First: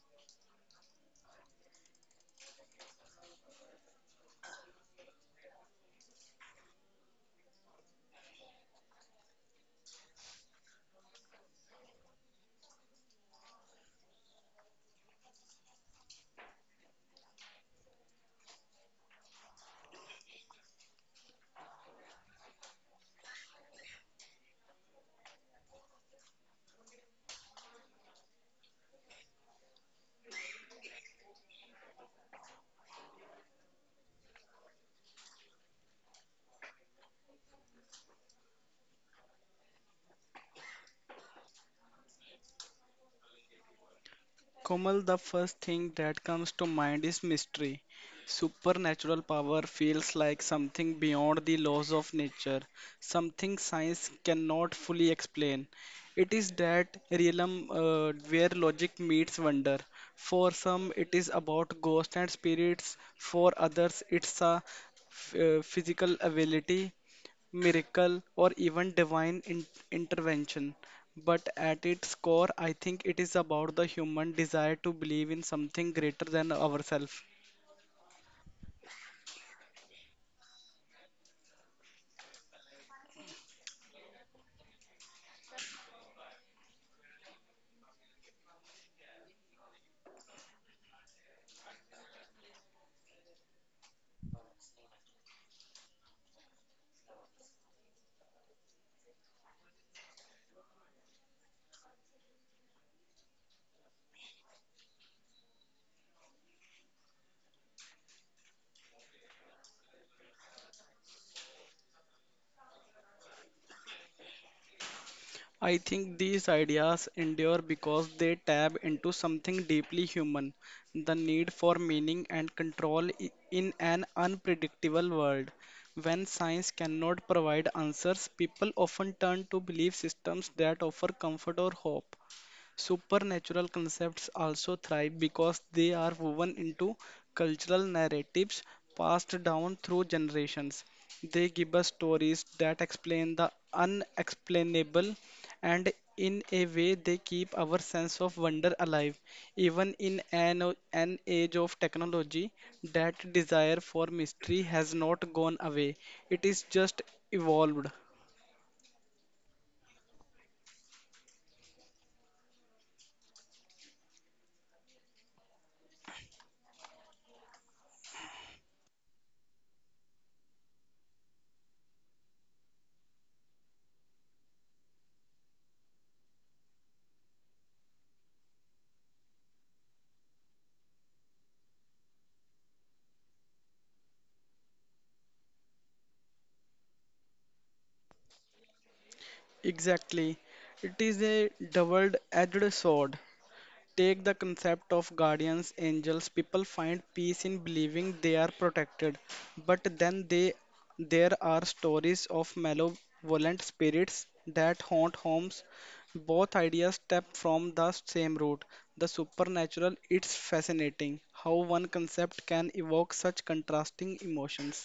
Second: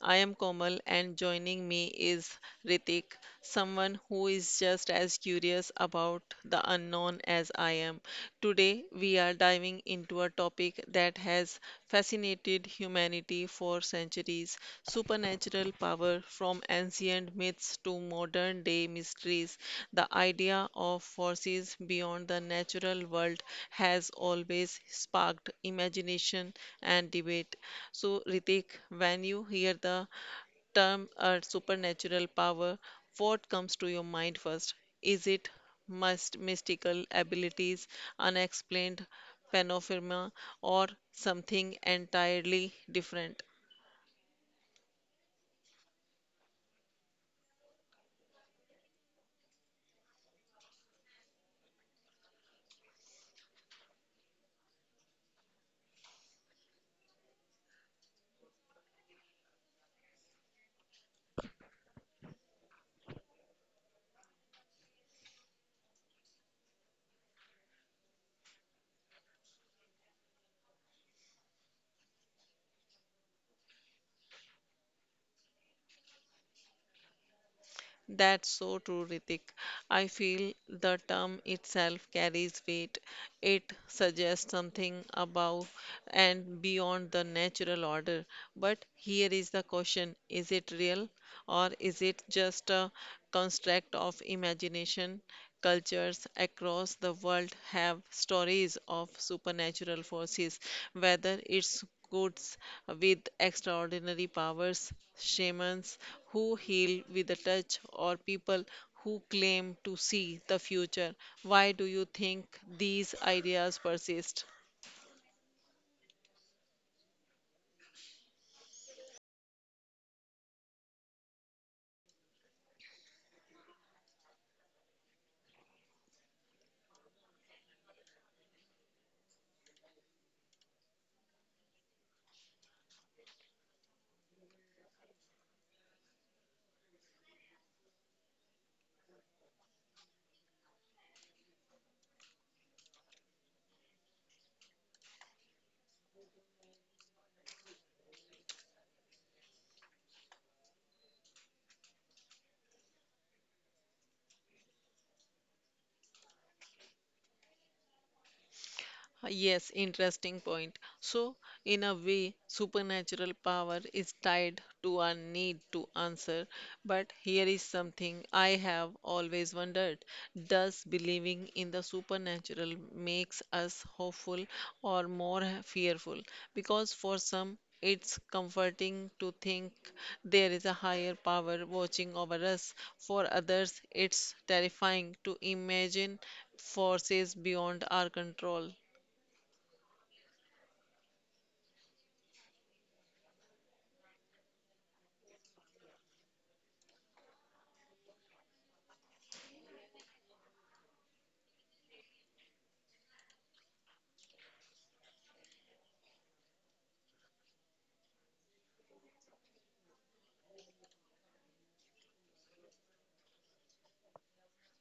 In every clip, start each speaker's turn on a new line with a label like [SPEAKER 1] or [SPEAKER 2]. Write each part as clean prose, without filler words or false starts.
[SPEAKER 1] I am Komal, and joining me is Ritik, someone who is just as curious about the unknown as I am. Today, we are diving into a topic that has fascinated humanity for centuries. Supernatural power, from ancient myths to modern day mysteries, the idea of forces beyond the natural world has always sparked imagination and debate. So, Ritik, when you hear the term a supernatural power, what comes to your mind first? Is it must mystical abilities, unexplained phenomena, or something entirely different?
[SPEAKER 2] Komal, the first thing that comes to mind is mystery. Supernatural power feels like something beyond the laws of nature, something science cannot fully explain. It is that realm where logic meets wonder. For some, it is about ghosts and spirits, for others, it's a physical ability, miracle, or even divine intervention. But at its core, I think it is about the human desire to believe in something greater than ourselves.
[SPEAKER 1] That's so true, Ritik. I feel the term itself carries weight. It suggests something above and beyond the natural order. But here is the question, is it real or is it just a construct of imagination? Cultures across the world have stories of supernatural forces, whether it's goats with extraordinary powers, shamans who heal with a touch, or people who claim to see the future. Why do you think these ideas persist?
[SPEAKER 2] I think these ideas endure because they tap into something deeply human, the need for meaning and control in an unpredictable world. When science cannot provide answers, people often turn to belief systems that offer comfort or hope. Supernatural concepts also thrive because they are woven into cultural narratives passed down through generations. They give us stories that explain the unexplainable, and in a way they keep our sense of wonder alive. Even in an age of technology, that desire for mystery has not gone away, it is just evolved.
[SPEAKER 1] Yes, interesting point. So, in a way, supernatural power is tied to our need to answer. But here is something I have always wondered. Does believing in the supernatural makes us hopeful or more fearful? Because for some, it's comforting to think there is a higher power watching over us. For others, it's terrifying to imagine forces beyond our control.
[SPEAKER 2] Exactly, it is a double edged sword. Take the concept of guardians angels, people find peace in believing they are protected, but then they there are stories of malevolent spirits that haunt homes. Both ideas step from the same root, the supernatural. It's fascinating how one concept can evoke such contrasting emotions.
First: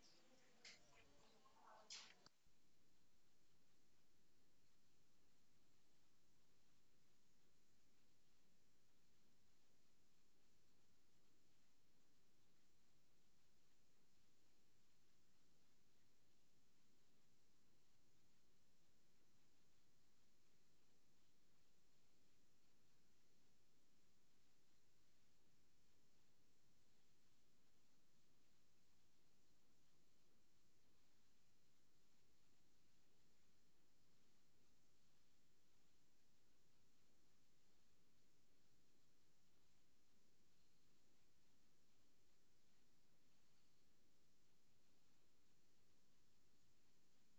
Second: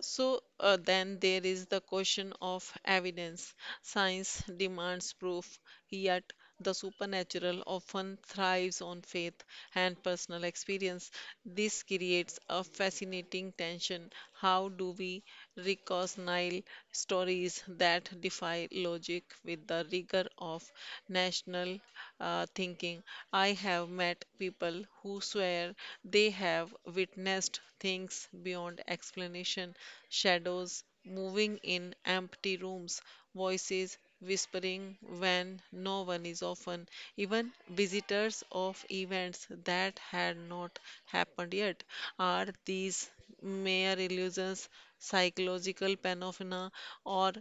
[SPEAKER 1] So then there is the question of evidence. Science demands proof, yet the supernatural often thrives on faith and personal experience. This creates a fascinating tension. How do we reconcile stories that defy logic with the rigor of national thinking. I have met people who swear they have witnessed things beyond explanation, shadows moving in empty rooms, voices whispering when no one is often, even visitors of events that had not happened yet. Are these mere illusions, psychological phenomena, or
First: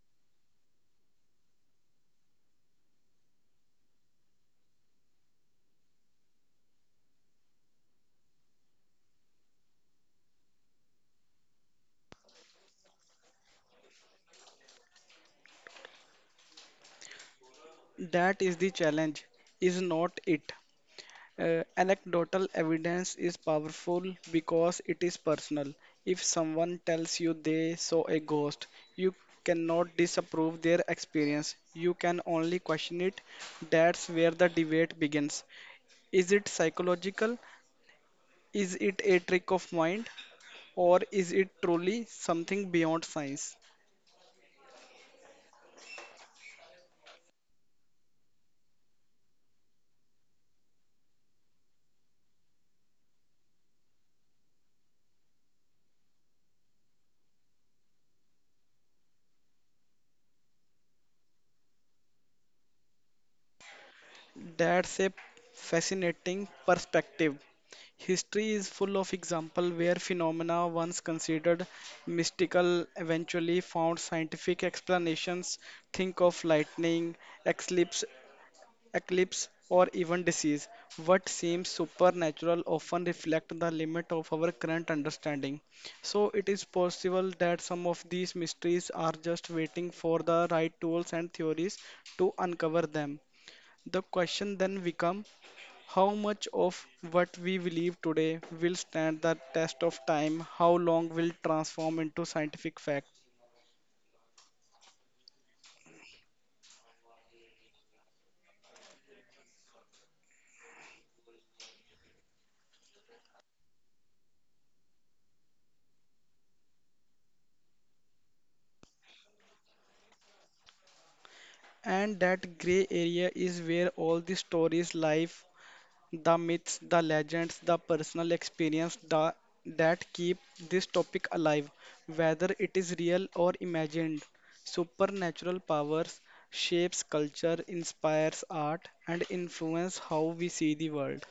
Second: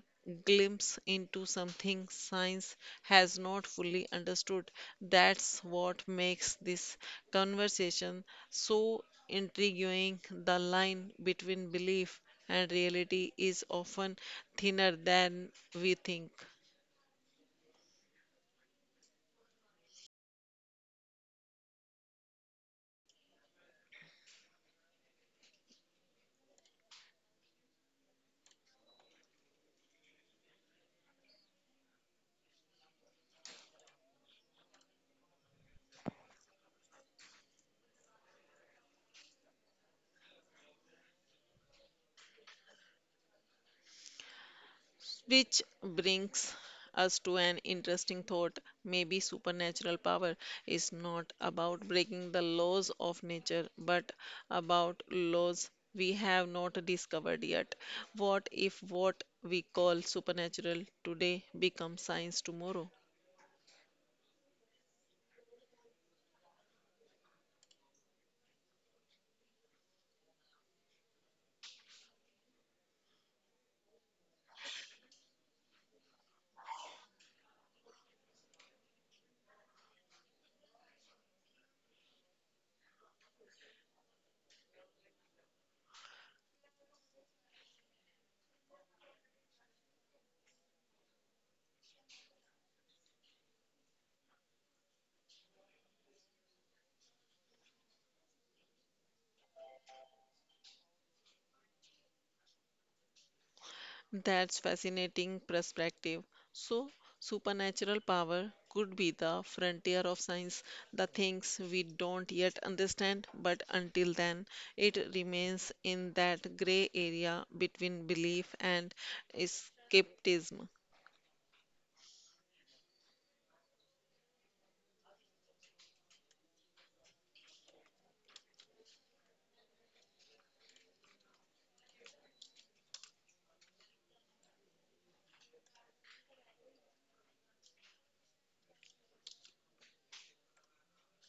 [SPEAKER 1] glimpse into something science has not fully understood? That's what makes this conversation so intriguing. The line between belief and reality is often thinner than we think.
[SPEAKER 2] That is the challenge, is not it? Anecdotal evidence is powerful because it is personal. If someone tells you they saw a ghost, you cannot disapprove their experience. You can only question it. That's where the debate begins. Is it psychological? Is it a trick of mind? Or is it truly something beyond science?
[SPEAKER 1] Which brings us to an interesting thought. Maybe supernatural power is not about breaking the laws of nature, but about laws we have not discovered yet. What if what we call supernatural today becomes science tomorrow?
[SPEAKER 2] That's a fascinating perspective. History is full of examples where phenomena once considered mystical eventually found scientific explanations. Think of lightning, eclipse, eclipse, or even disease. What seems supernatural often reflect the limit of our current understanding. So it is possible that some of these mysteries are just waiting for the right tools and theories to uncover them. The question then becomes, how much of what we believe today will stand the test of time, how long will transform into scientific fact.
[SPEAKER 1] That's fascinating perspective. So, supernatural power could be the frontier of science, the things we don't yet understand, but until then, it remains in that gray area between belief and skepticism.
[SPEAKER 2] And that gray area is where all the stories live, the myths, the legends, the personal experience that keep this topic alive, whether it is real or imagined. Supernatural powers shapes culture, inspires art, and influence how we see the world.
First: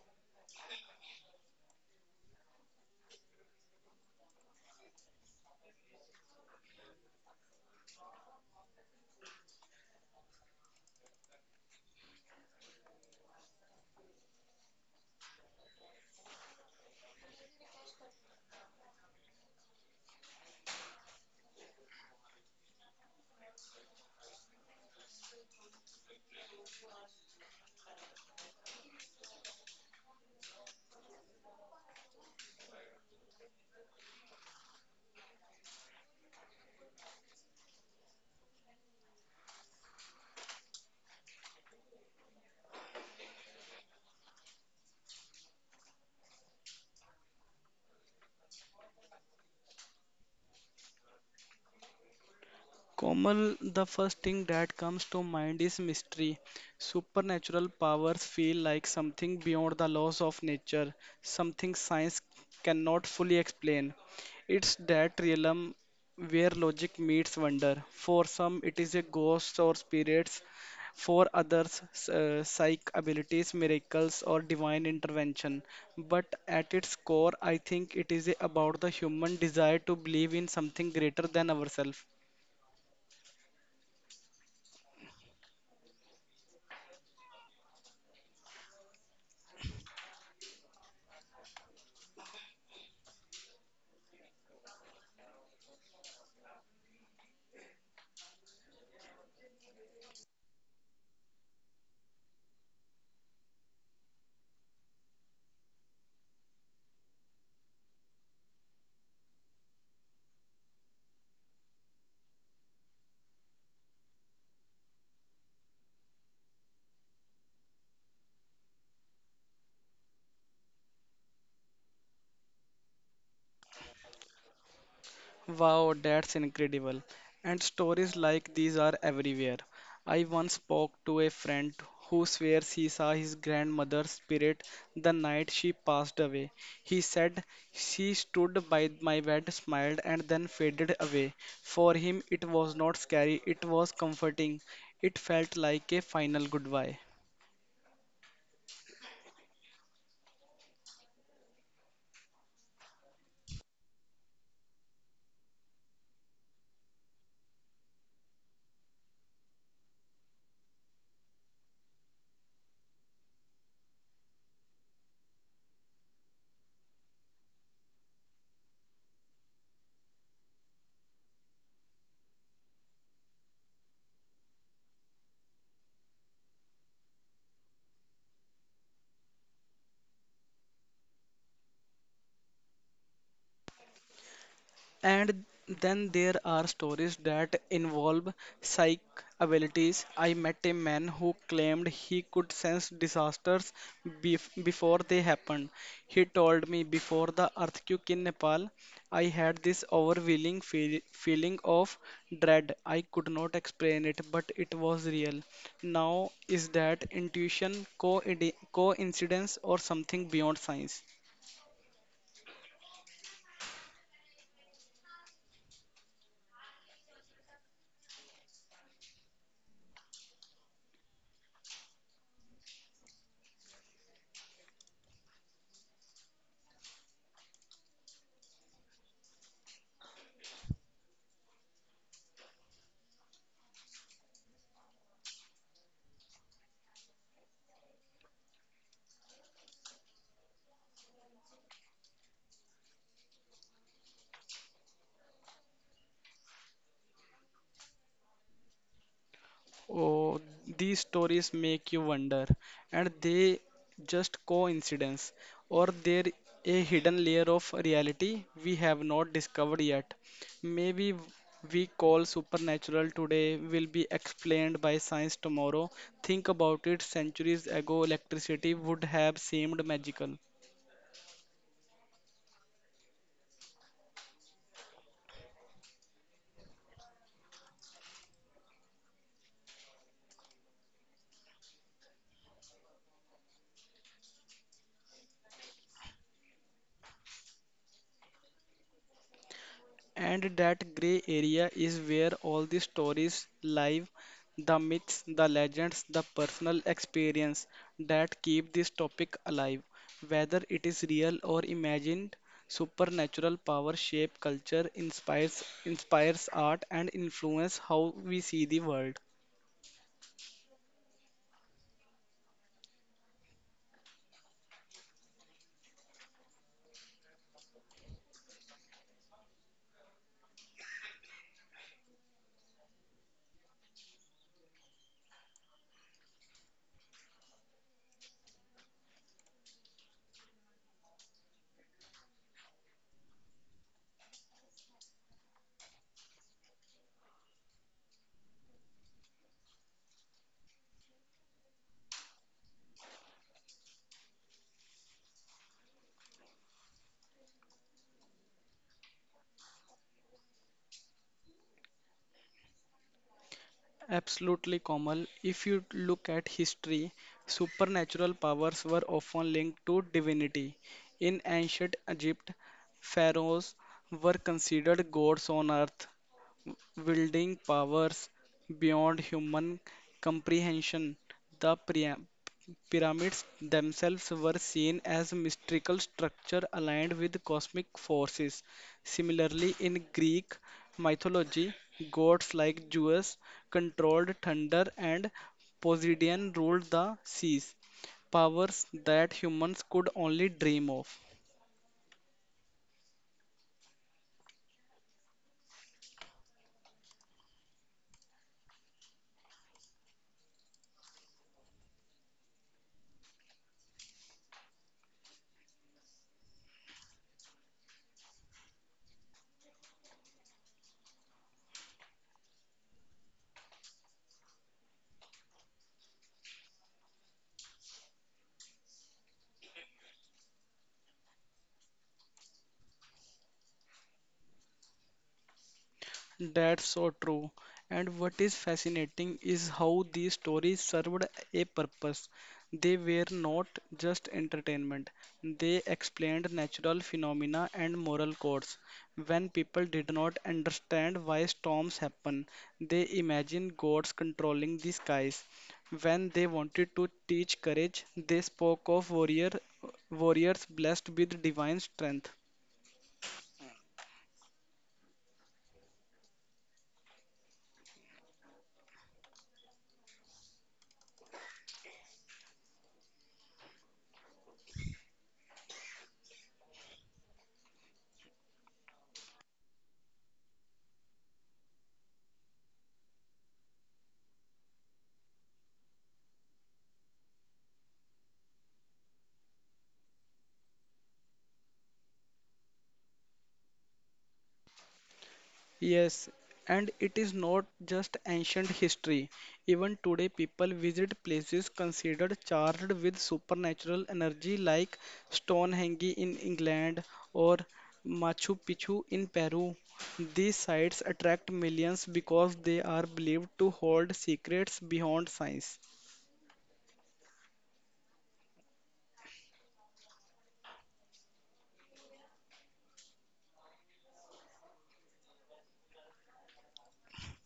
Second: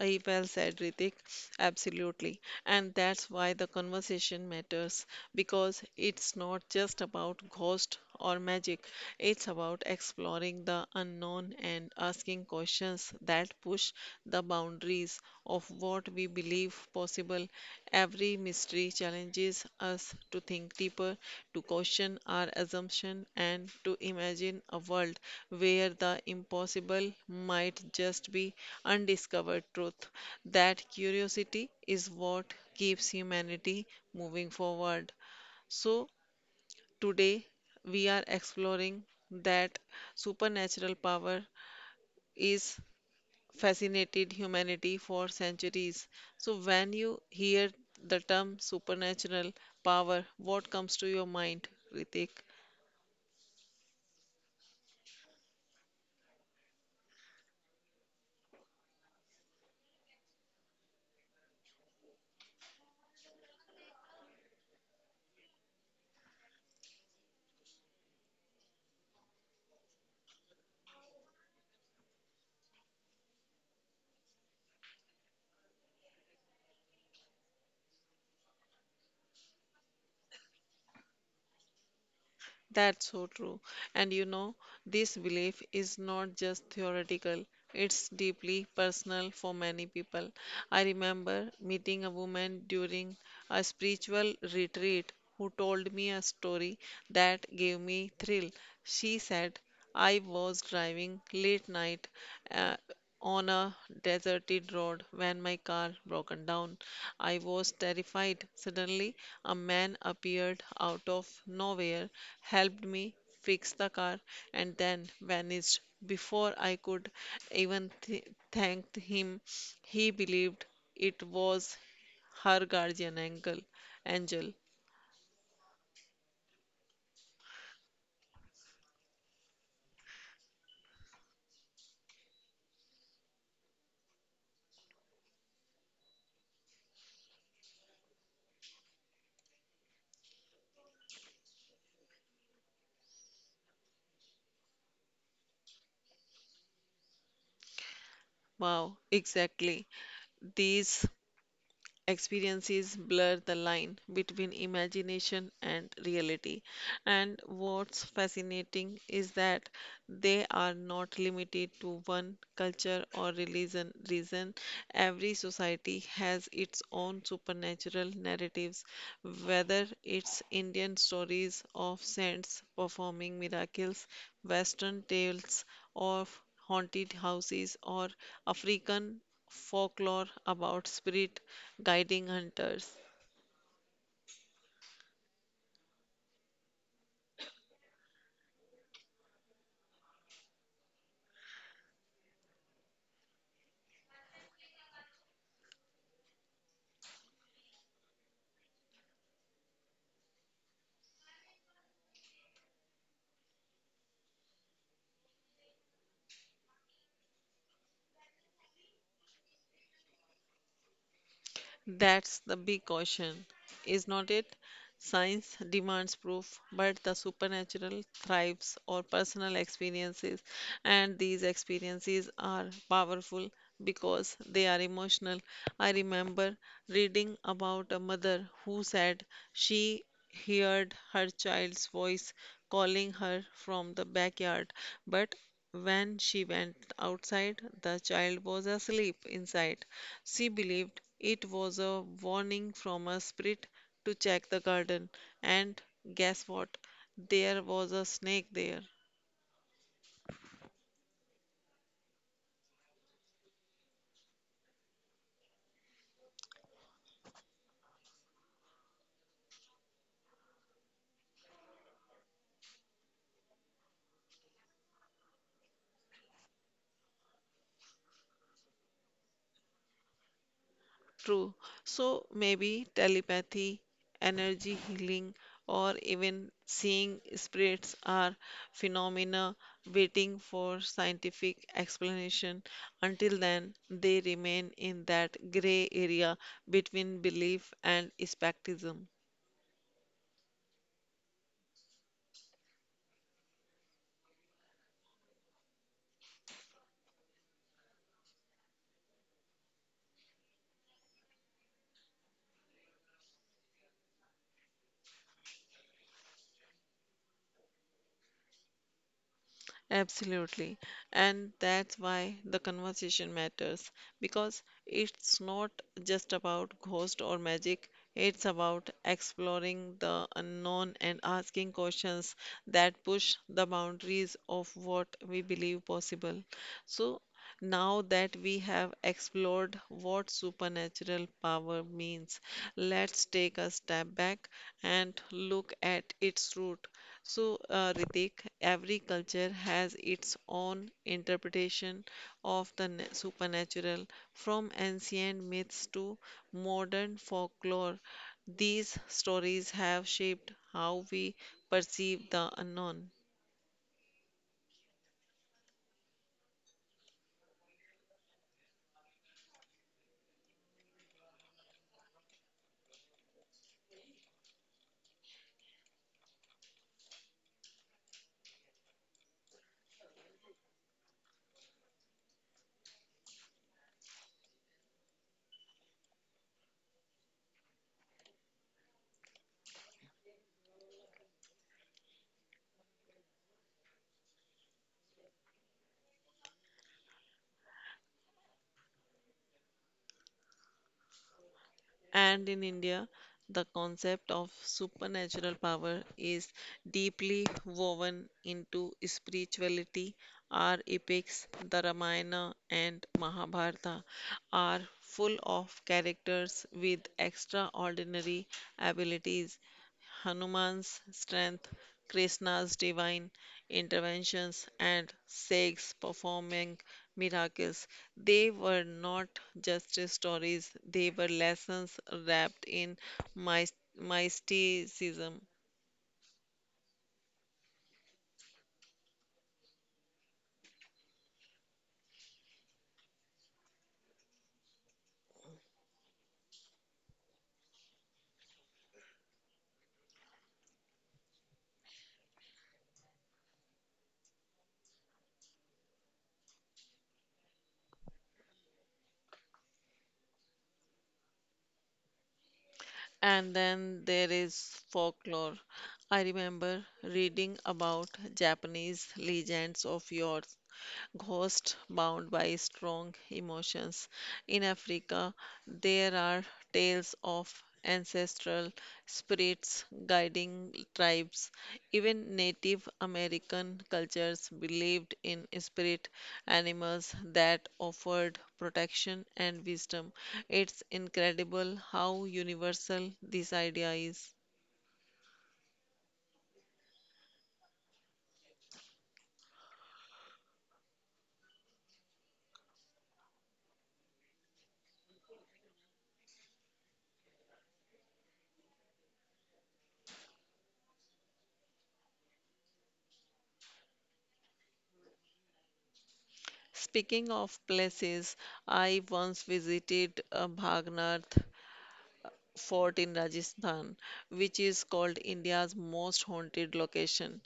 [SPEAKER 1] I well said, Ritik. Absolutely. And that's why the conversation matters because it's not just about ghost or magic. It's about exploring the unknown and asking questions that push the boundaries of what we believe possible. Every mystery challenges us to think deeper, to question our assumption, and to imagine a world where the impossible might just be undiscovered truth. That curiosity is what keeps humanity moving forward. So, today we are exploring that supernatural power is fascinated humanity for centuries. So, when you hear the term supernatural power, what comes to your mind, Ritik?
[SPEAKER 2] Komal, the first thing that comes to mind is mystery. Supernatural powers feel like something beyond the laws of nature, something science cannot fully explain. It's that realm where logic meets wonder. For some, it is a ghost or spirits. For others, psychic abilities, miracles, or divine intervention. But at its core, I think it is about the human desire to believe in something greater than ourselves.
[SPEAKER 1] That's so true. And you know, this belief is not just theoretical, it's deeply personal for many people. I remember meeting a woman during a spiritual retreat who told me a story that gave me thrill. She said, I was driving late night uh, on a deserted road when my car broken down. I was terrified. Suddenly, a man appeared out of nowhere, helped me fix the car, and then vanished. Before I could even thank him, he believed it was her guardian angel. Angel.
[SPEAKER 2] Wow, that's incredible. And stories like these are everywhere. I once spoke to a friend who swears he saw his grandmother's spirit the night she passed away. He said she stood by my bed, smiled, and then faded away. For him, it was not scary, it was comforting. It felt like a final goodbye.
[SPEAKER 1] Wow, exactly. These experiences blur the line between imagination and reality. And what's fascinating is that they are not limited to one culture or religion. Reason every society has its own supernatural narratives, whether it's Indian stories of saints performing miracles, Western tales of haunted houses, or African folklore about spirit guiding hunters.
[SPEAKER 2] And then there are stories that involve psychic abilities. I met a man who claimed he could sense disasters before they happened. He told me before the earthquake in Nepal, I had this overwhelming feeling of dread. I could not explain it, but it was real. Now, is that intuition, coincidence, or something beyond science?
[SPEAKER 1] That's the big caution, is not it? Science demands proof, but the supernatural thrives on personal experiences, and these experiences are powerful because they are emotional. I remember reading about a mother who said she heard her child's voice calling her from the backyard, but when she went outside, the child was asleep inside. She believed it was a warning from a spirit to check the garden. And guess what? There was a snake there.
[SPEAKER 2] Oh, these stories make you wonder, and they just coincidence, or there a hidden layer of reality we have not discovered yet. Maybe we call supernatural today will be explained by science tomorrow. Think about it, centuries ago electricity would have seemed magical.
[SPEAKER 1] True. So maybe telepathy, energy healing, or even seeing spirits are phenomena waiting for scientific explanation. Until then, they remain in that gray area between belief and skepticism.
[SPEAKER 2] And that grey area is where all the stories live, the myths, the legends, the personal experience that keep this topic alive. Whether it is real or imagined, supernatural power shape culture, inspires art and influence how we see the world.
[SPEAKER 1] Absolutely. And that's why the conversation matters because it's not just about ghost or magic, it's about exploring the unknown and asking questions that push the boundaries of what we believe possible. So now that we have explored what supernatural power means, let's take a step back and look at its root. So, Ritik, every culture has its own interpretation of the supernatural, from ancient myths to modern folklore. These stories have shaped how we perceive the unknown.
[SPEAKER 2] Absolutely, Komal. If you look at history, supernatural powers were often linked to divinity. In ancient Egypt, pharaohs were considered gods on earth wielding powers beyond human comprehension. The pyramids themselves were seen as mystical structure aligned with cosmic forces. Similarly, in Greek mythology, gods like Zeus controlled thunder and Poseidon ruled the seas, powers that humans could only dream of.
[SPEAKER 1] And in India, the concept of supernatural power is deeply woven into spirituality. Our epics, the Ramayana and Mahabharata, are full of characters with extraordinary abilities, Hanuman's strength, Krishna's divine interventions, and Sikhs performing miracles. They were not just stories, they were lessons wrapped in mysticism.
[SPEAKER 2] That's so true. And what is fascinating is how these stories served a purpose. They were not just entertainment, they explained natural phenomena and moral codes. When people did not understand why storms happen, they imagined gods controlling the skies. When they wanted to teach courage, they spoke of warriors blessed with divine strength.
[SPEAKER 1] And then there is folklore. I remember reading about Japanese legends of yore ghosts bound by strong emotions. In Africa, there are tales of ancestral spirits guiding tribes. Even Native American cultures believed in spirit animals that offered protection and wisdom. It's incredible how universal this idea is.
[SPEAKER 2] Yes, and it is not just ancient history. Even today, people visit places considered charged with supernatural energy, like Stonehenge in England or Machu Picchu in Peru. These sites attract millions because they are believed to hold secrets beyond science.
[SPEAKER 1] Speaking of places, I once visited Bhagnath, fort in Rajasthan, which is called India's most haunted location.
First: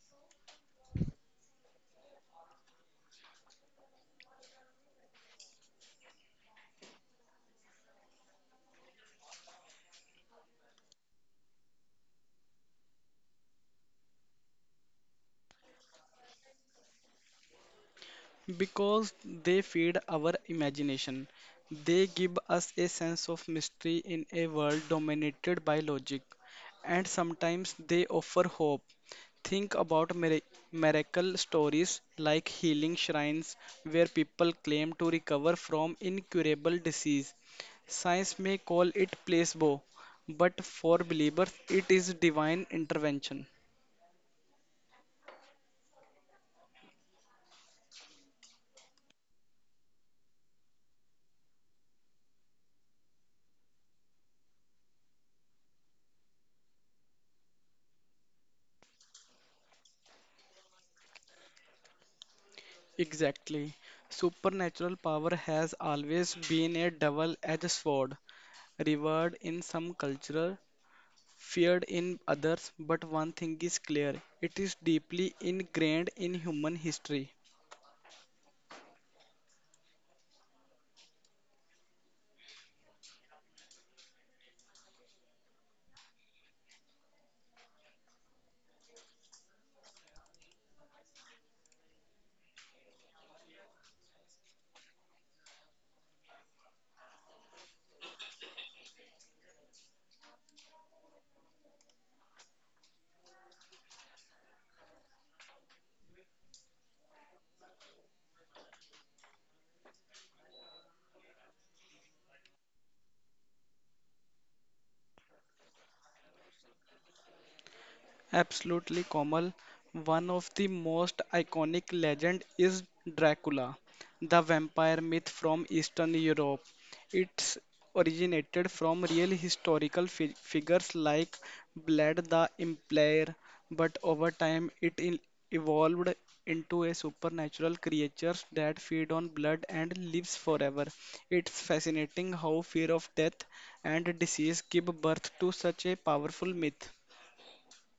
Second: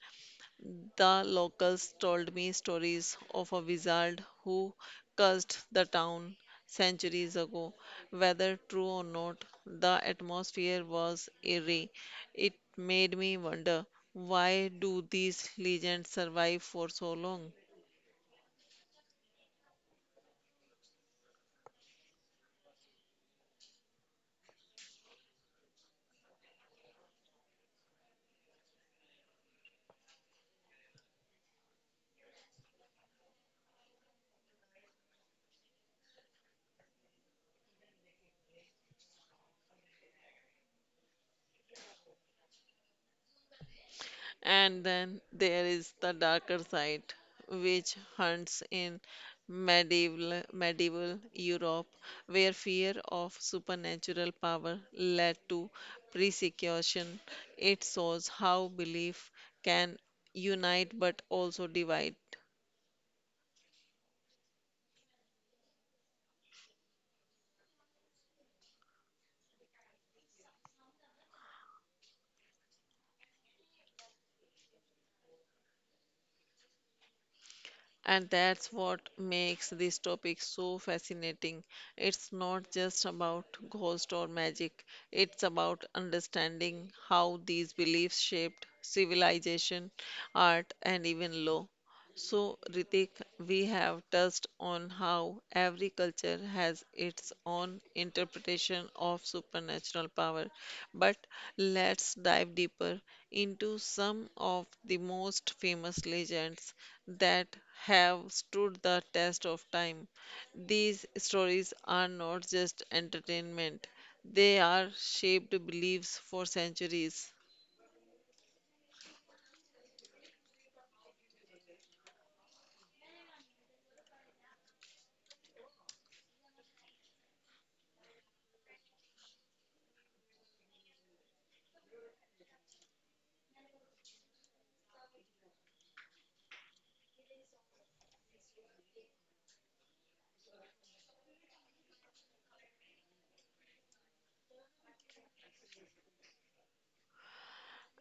[SPEAKER 1] The locals told me stories of a wizard who cursed the town centuries ago. Whether true or not, the atmosphere was eerie. It made me wonder, why do these legends survive for so long?
[SPEAKER 2] Because they feed our imagination. They give us a sense of mystery in a world dominated by logic. And sometimes they offer hope. Think about miracle stories like healing shrines where people claim to recover from incurable disease. Science may call it placebo, but for believers, it is divine intervention.
[SPEAKER 1] And then there is the darker side, which hunts in medieval Europe, where fear of supernatural power led to persecution. It shows how belief can unite but also divide.
[SPEAKER 2] Exactly. Supernatural power has always been a double-edged sword, revered in some cultures, feared in others, but one thing is clear, it is deeply ingrained in human history.
[SPEAKER 1] And that's what makes this topic so fascinating. It's not just about ghost or magic, it's about understanding how these beliefs shaped civilization, art, and even law. So, Ritik, we have touched on how every culture has its own interpretation of supernatural power, but let's dive deeper into some of the most famous legends that have stood the test of time. These stories are not just entertainment, they are shaped beliefs for centuries.
[SPEAKER 2] Absolutely, Komal. One of the most iconic legend is Dracula, the vampire myth from Eastern Europe. It's originated from real historical figures like Vlad the Impaler, but over time it evolved into a supernatural creature that feed on blood and lives forever. It's fascinating how fear of death and disease give birth to such a powerful myth.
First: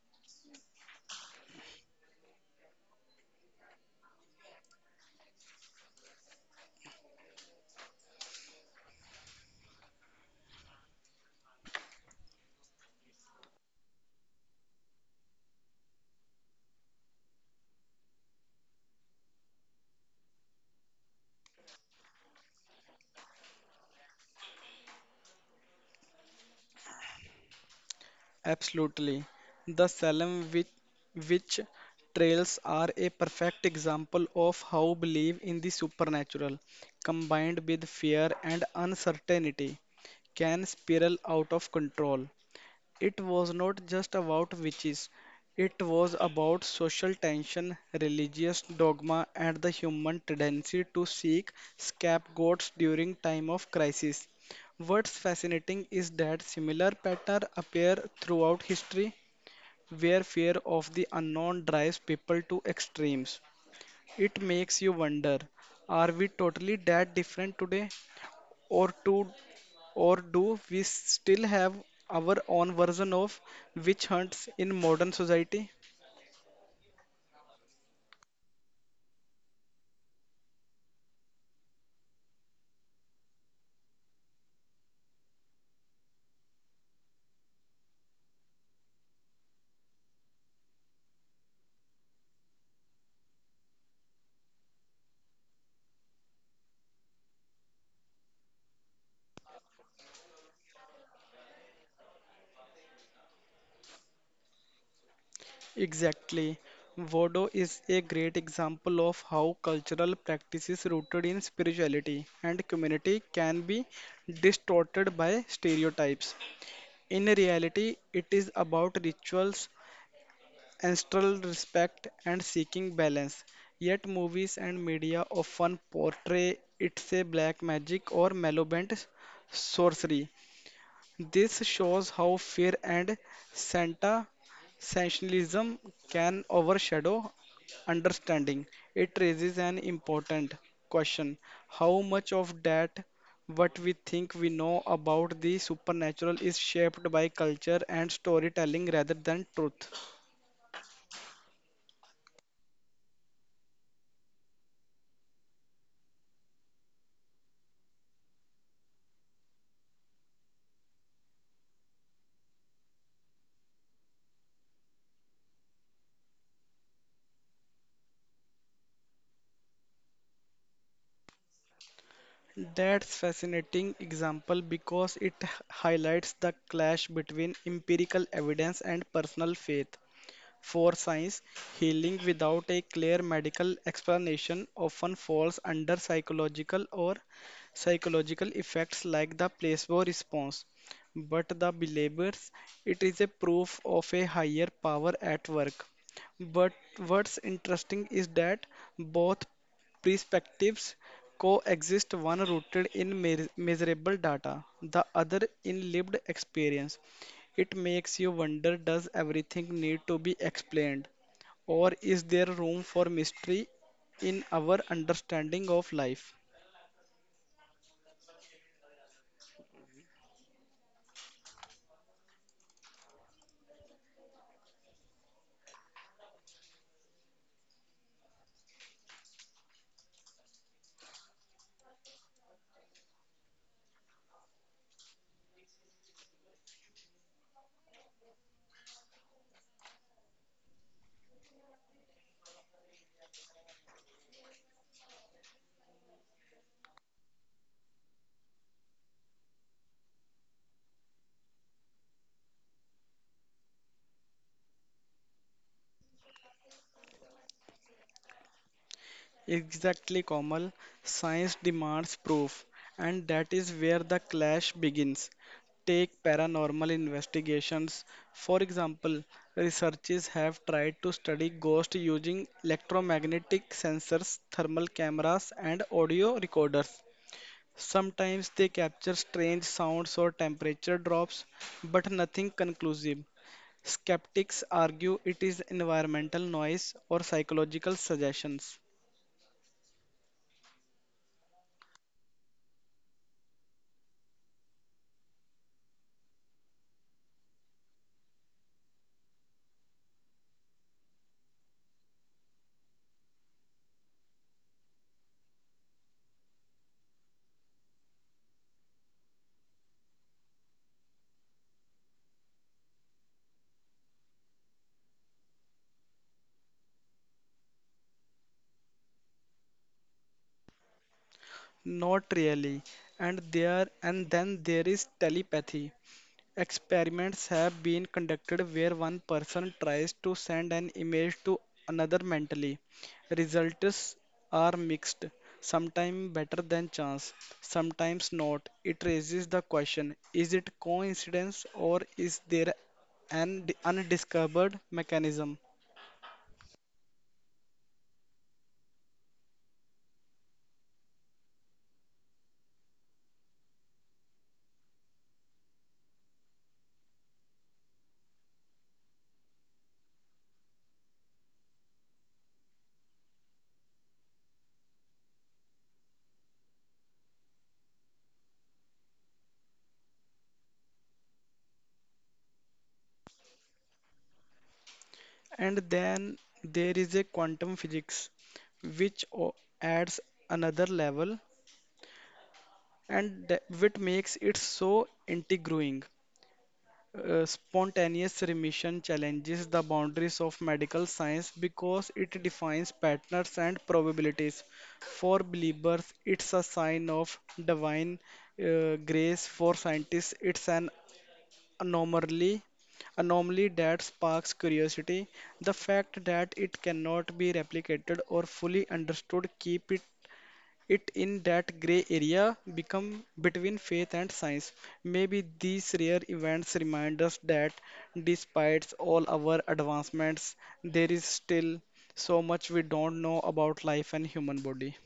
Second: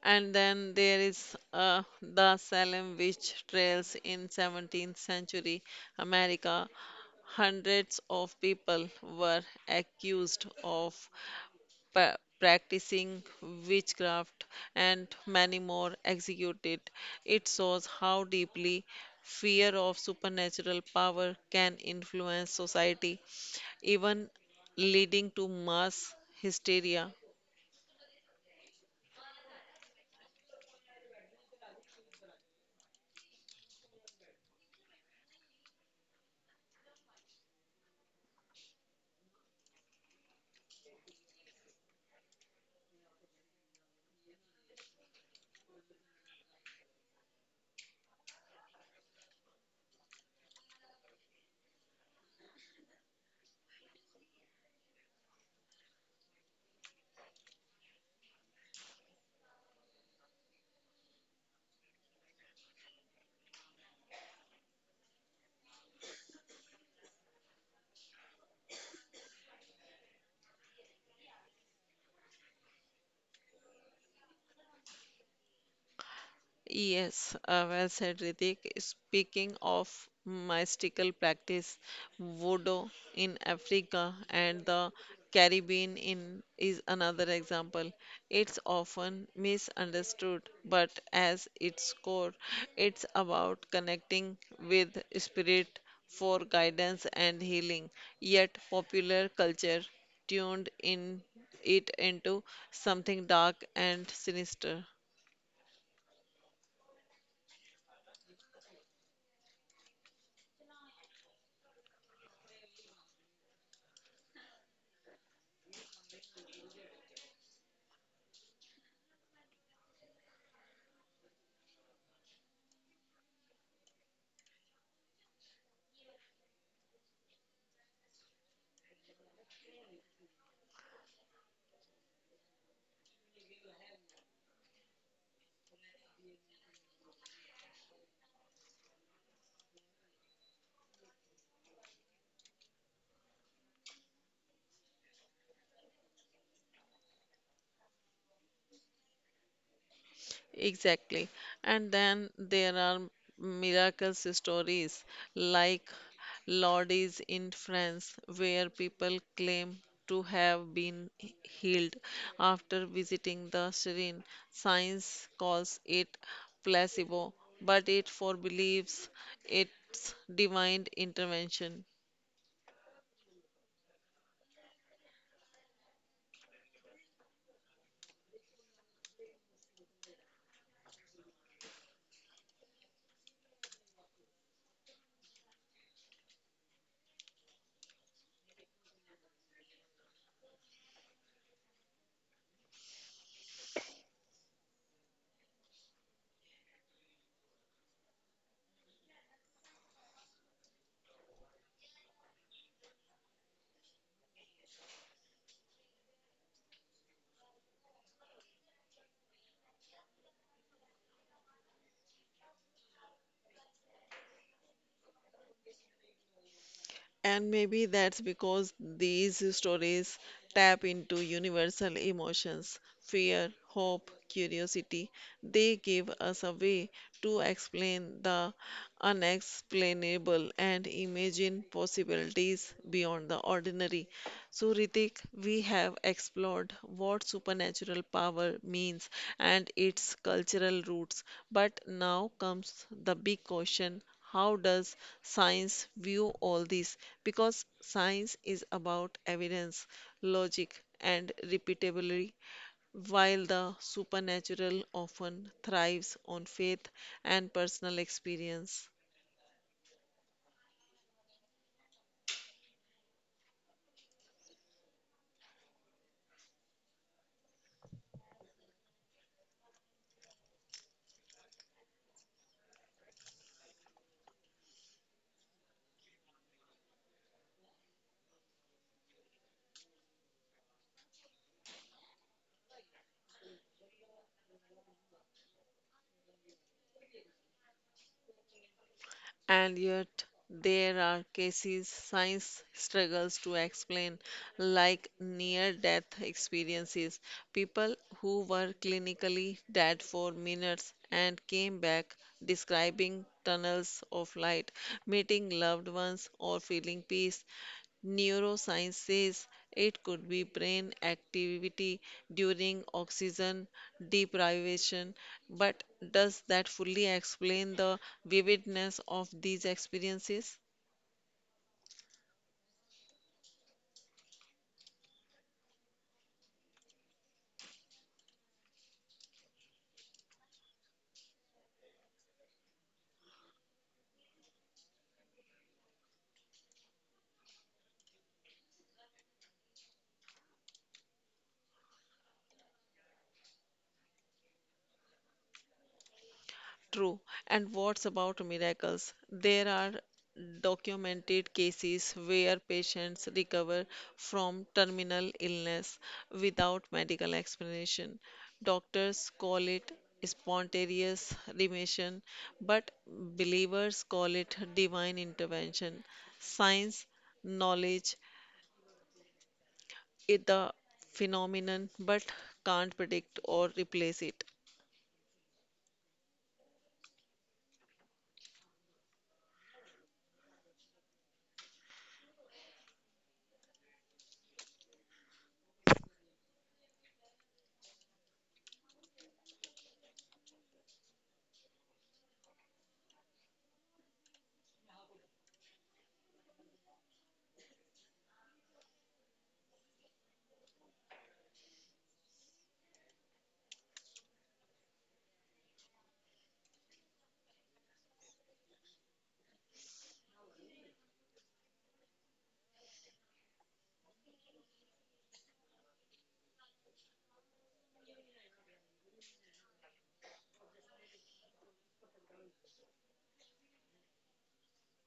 [SPEAKER 1] And then there is the Salem witch trials in 17th century America. Hundreds of people were accused of practicing witchcraft, and many more executed. It shows how deeply fear of supernatural power can influence society, even leading to mass hysteria.
[SPEAKER 2] Absolutely. The Salem witch trails are a perfect example of how belief in the supernatural, combined with fear and uncertainty, can spiral out of control. It was not just about witches, it was about social tension, religious dogma, and the human tendency to seek scapegoats during time of crisis. What's fascinating is that similar patterns appear throughout history, where fear of the unknown drives people to extremes. It makes you wonder, are we totally that different today? or to or do we still have our own version of witch hunts in modern society?
[SPEAKER 1] Yes, well said, Ritik. Speaking of mystical practice, voodoo in Africa and the Caribbean in is another example. It's often misunderstood, but as its core, it's about connecting with spirit for guidance and healing. Yet popular culture tuned in it into something dark and sinister.
[SPEAKER 2] Exactly. Voodoo is a great example of how cultural practices rooted in spirituality and community can be distorted by stereotypes. In reality, it is about rituals, ancestral respect, and seeking balance. Yet movies and media often portray it as black magic or malevolent sorcery. This shows how fear and Santa sensationalism can overshadow understanding. It raises an important question. How much of that what we think we know about the supernatural is shaped by culture and storytelling rather than truth?
[SPEAKER 1] Exactly. And then there are miracle stories like Lourdes in France, where people claim to have been healed after visiting the shrine. Science calls it placebo, but it for believes it's divine intervention.
[SPEAKER 2] That's fascinating example because it highlights the clash between empirical evidence and personal faith. For science, healing without a clear medical explanation often falls under psychological or psychological effects like the placebo response. But the believers, it is a proof of a higher power at work. But what's interesting is that both perspectives coexist, one rooted in measurable data, the other in lived experience. It makes you wonder, does everything need to be explained? Or is there room for mystery in our understanding of life?
[SPEAKER 1] And maybe that's because these stories tap into universal emotions, fear, hope, curiosity. They give us a way to explain the unexplainable and imagine possibilities beyond the ordinary. So, Ritik, we have explored what supernatural power means and its cultural roots, but now comes the big question, how does science view all this? Because science is about evidence, logic, and repeatability, while the supernatural often thrives on faith and personal experience.
[SPEAKER 2] Exactly, Komal. Science demands proof, and that is where the clash begins. Take paranormal investigations. For example, researchers have tried to study ghosts using electromagnetic sensors, thermal cameras, and audio recorders. Sometimes they capture strange sounds or temperature drops, but nothing conclusive. Skeptics argue it is environmental noise or psychological suggestions.
[SPEAKER 1] And yet, there are cases science struggles to explain, like near death experiences. People who were clinically dead for minutes and came back describing tunnels of light, meeting loved ones, or feeling peace. Neuroscience says it could be brain activity during oxygen deprivation, but does that fully explain the vividness of these experiences?
[SPEAKER 2] Not really. And then there is telepathy. Experiments have been conducted where one person tries to send an image to another mentally. Results are mixed, sometimes better than chance, sometimes not. It raises the question, is it coincidence or is there an undiscovered mechanism?
[SPEAKER 1] True. And what's about miracles? There are documented cases where patients recover from terminal illness without medical explanation. Doctors call it spontaneous remission, but believers call it divine intervention. Science, knowledge, is the phenomenon, but can't predict or replace it.
[SPEAKER 2] And then there is a quantum physics, which adds another level and that, which makes it so intriguing. Spontaneous remission challenges the boundaries of medical science because it defines patterns and probabilities. For believers, it's a sign of divine grace. For scientists, it's an anomaly anomaly that sparks curiosity. The fact that it cannot be replicated or fully understood keep it in that gray area become between faith and science. Maybe these rare events remind us that despite all our advancements there is still so much we don't know about life and human body.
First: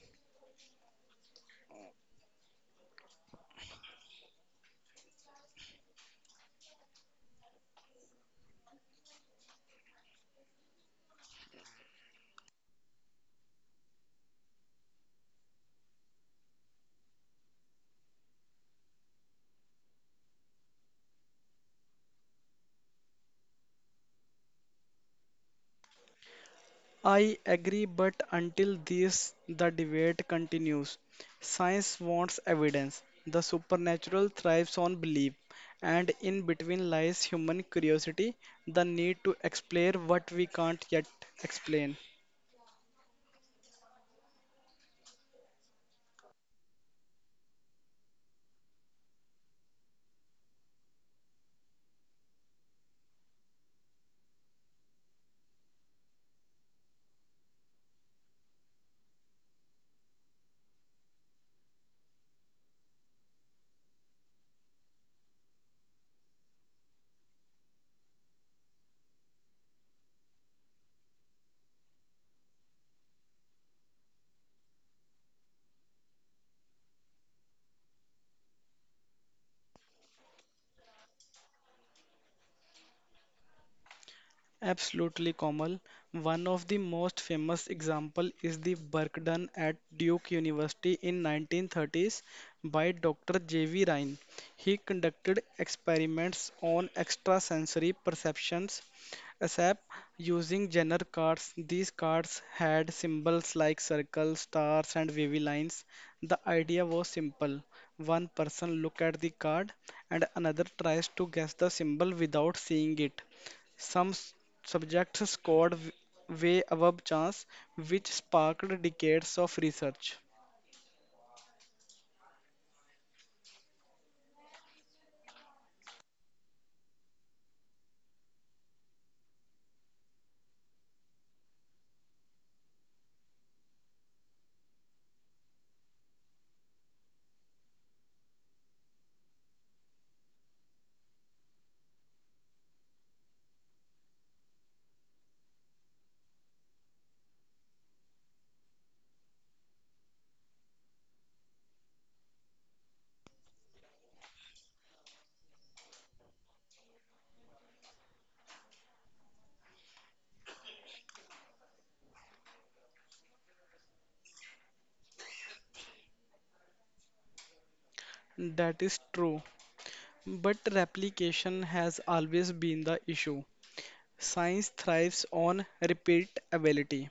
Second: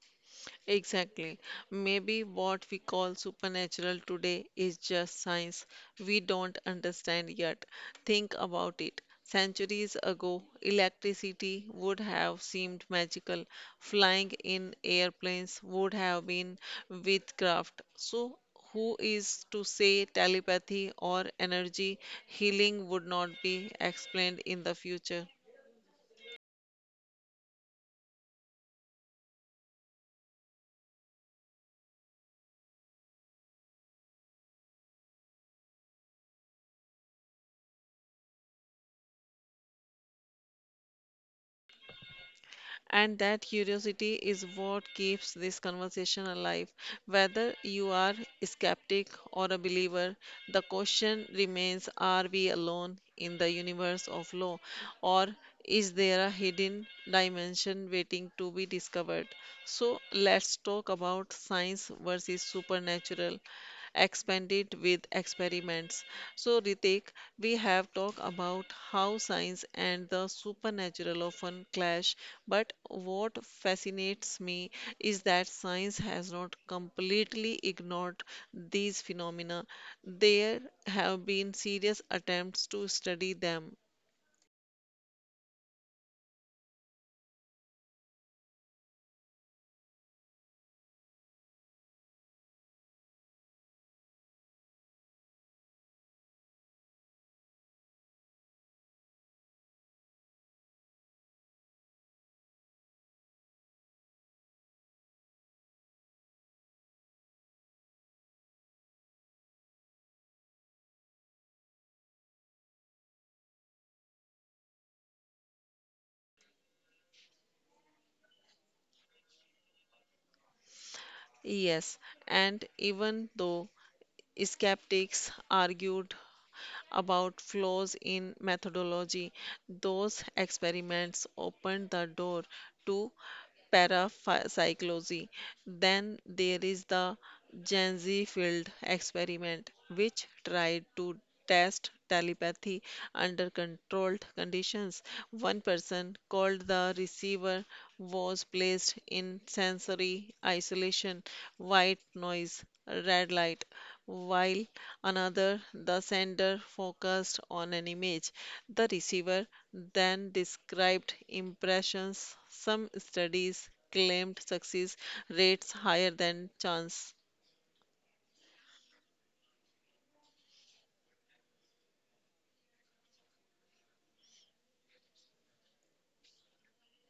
[SPEAKER 1] Exactly. Maybe what we call supernatural today is just science we don't understand yet. Think about it. Centuries ago, electricity would have seemed magical. Flying in airplanes would have been witchcraft. So, who is to say telepathy or energy healing would not be explained in the future?
[SPEAKER 2] I agree, but until this the debate continues. Science wants evidence, the supernatural thrives on belief, and in between lies human curiosity, the need to explain what we can't yet explain.
[SPEAKER 1] And that curiosity is what keeps this conversation alive. Whether you are a skeptic or a believer, the question remains, are we alone in the universe of law, or is there a hidden dimension waiting to be discovered? So, let's talk about science versus supernatural, expand it with experiments. So, Ritik, we have talked about how science and the supernatural often clash, but what fascinates me is that science has not completely ignored these phenomena. There have been serious attempts to study them.
[SPEAKER 2] Absolutely, Komal. One of the most famous example is the work done at Duke University in 1930s by Dr. J.V. Ryan. He conducted experiments on extrasensory perceptions, ASAP, using Jenner cards. These cards had symbols like circles, stars, and wavy lines. The idea was simple. One person look at the card and another tries to guess the symbol without seeing it. Some s- subjects scored way above chance, which sparked decades of research.
[SPEAKER 1] Yes, and even though skeptics argued about flaws in methodology, those experiments opened the door to parapsychology. Then there is the Gen field experiment, which tried to test telepathy under controlled conditions. One person, called the receiver, was placed in sensory isolation, white noise, red light, while another, the sender, focused on an image. The receiver then described impressions. Some studies claimed success rates higher than chance.
[SPEAKER 2] That is true, but replication has always been the issue. Science thrives on repeatability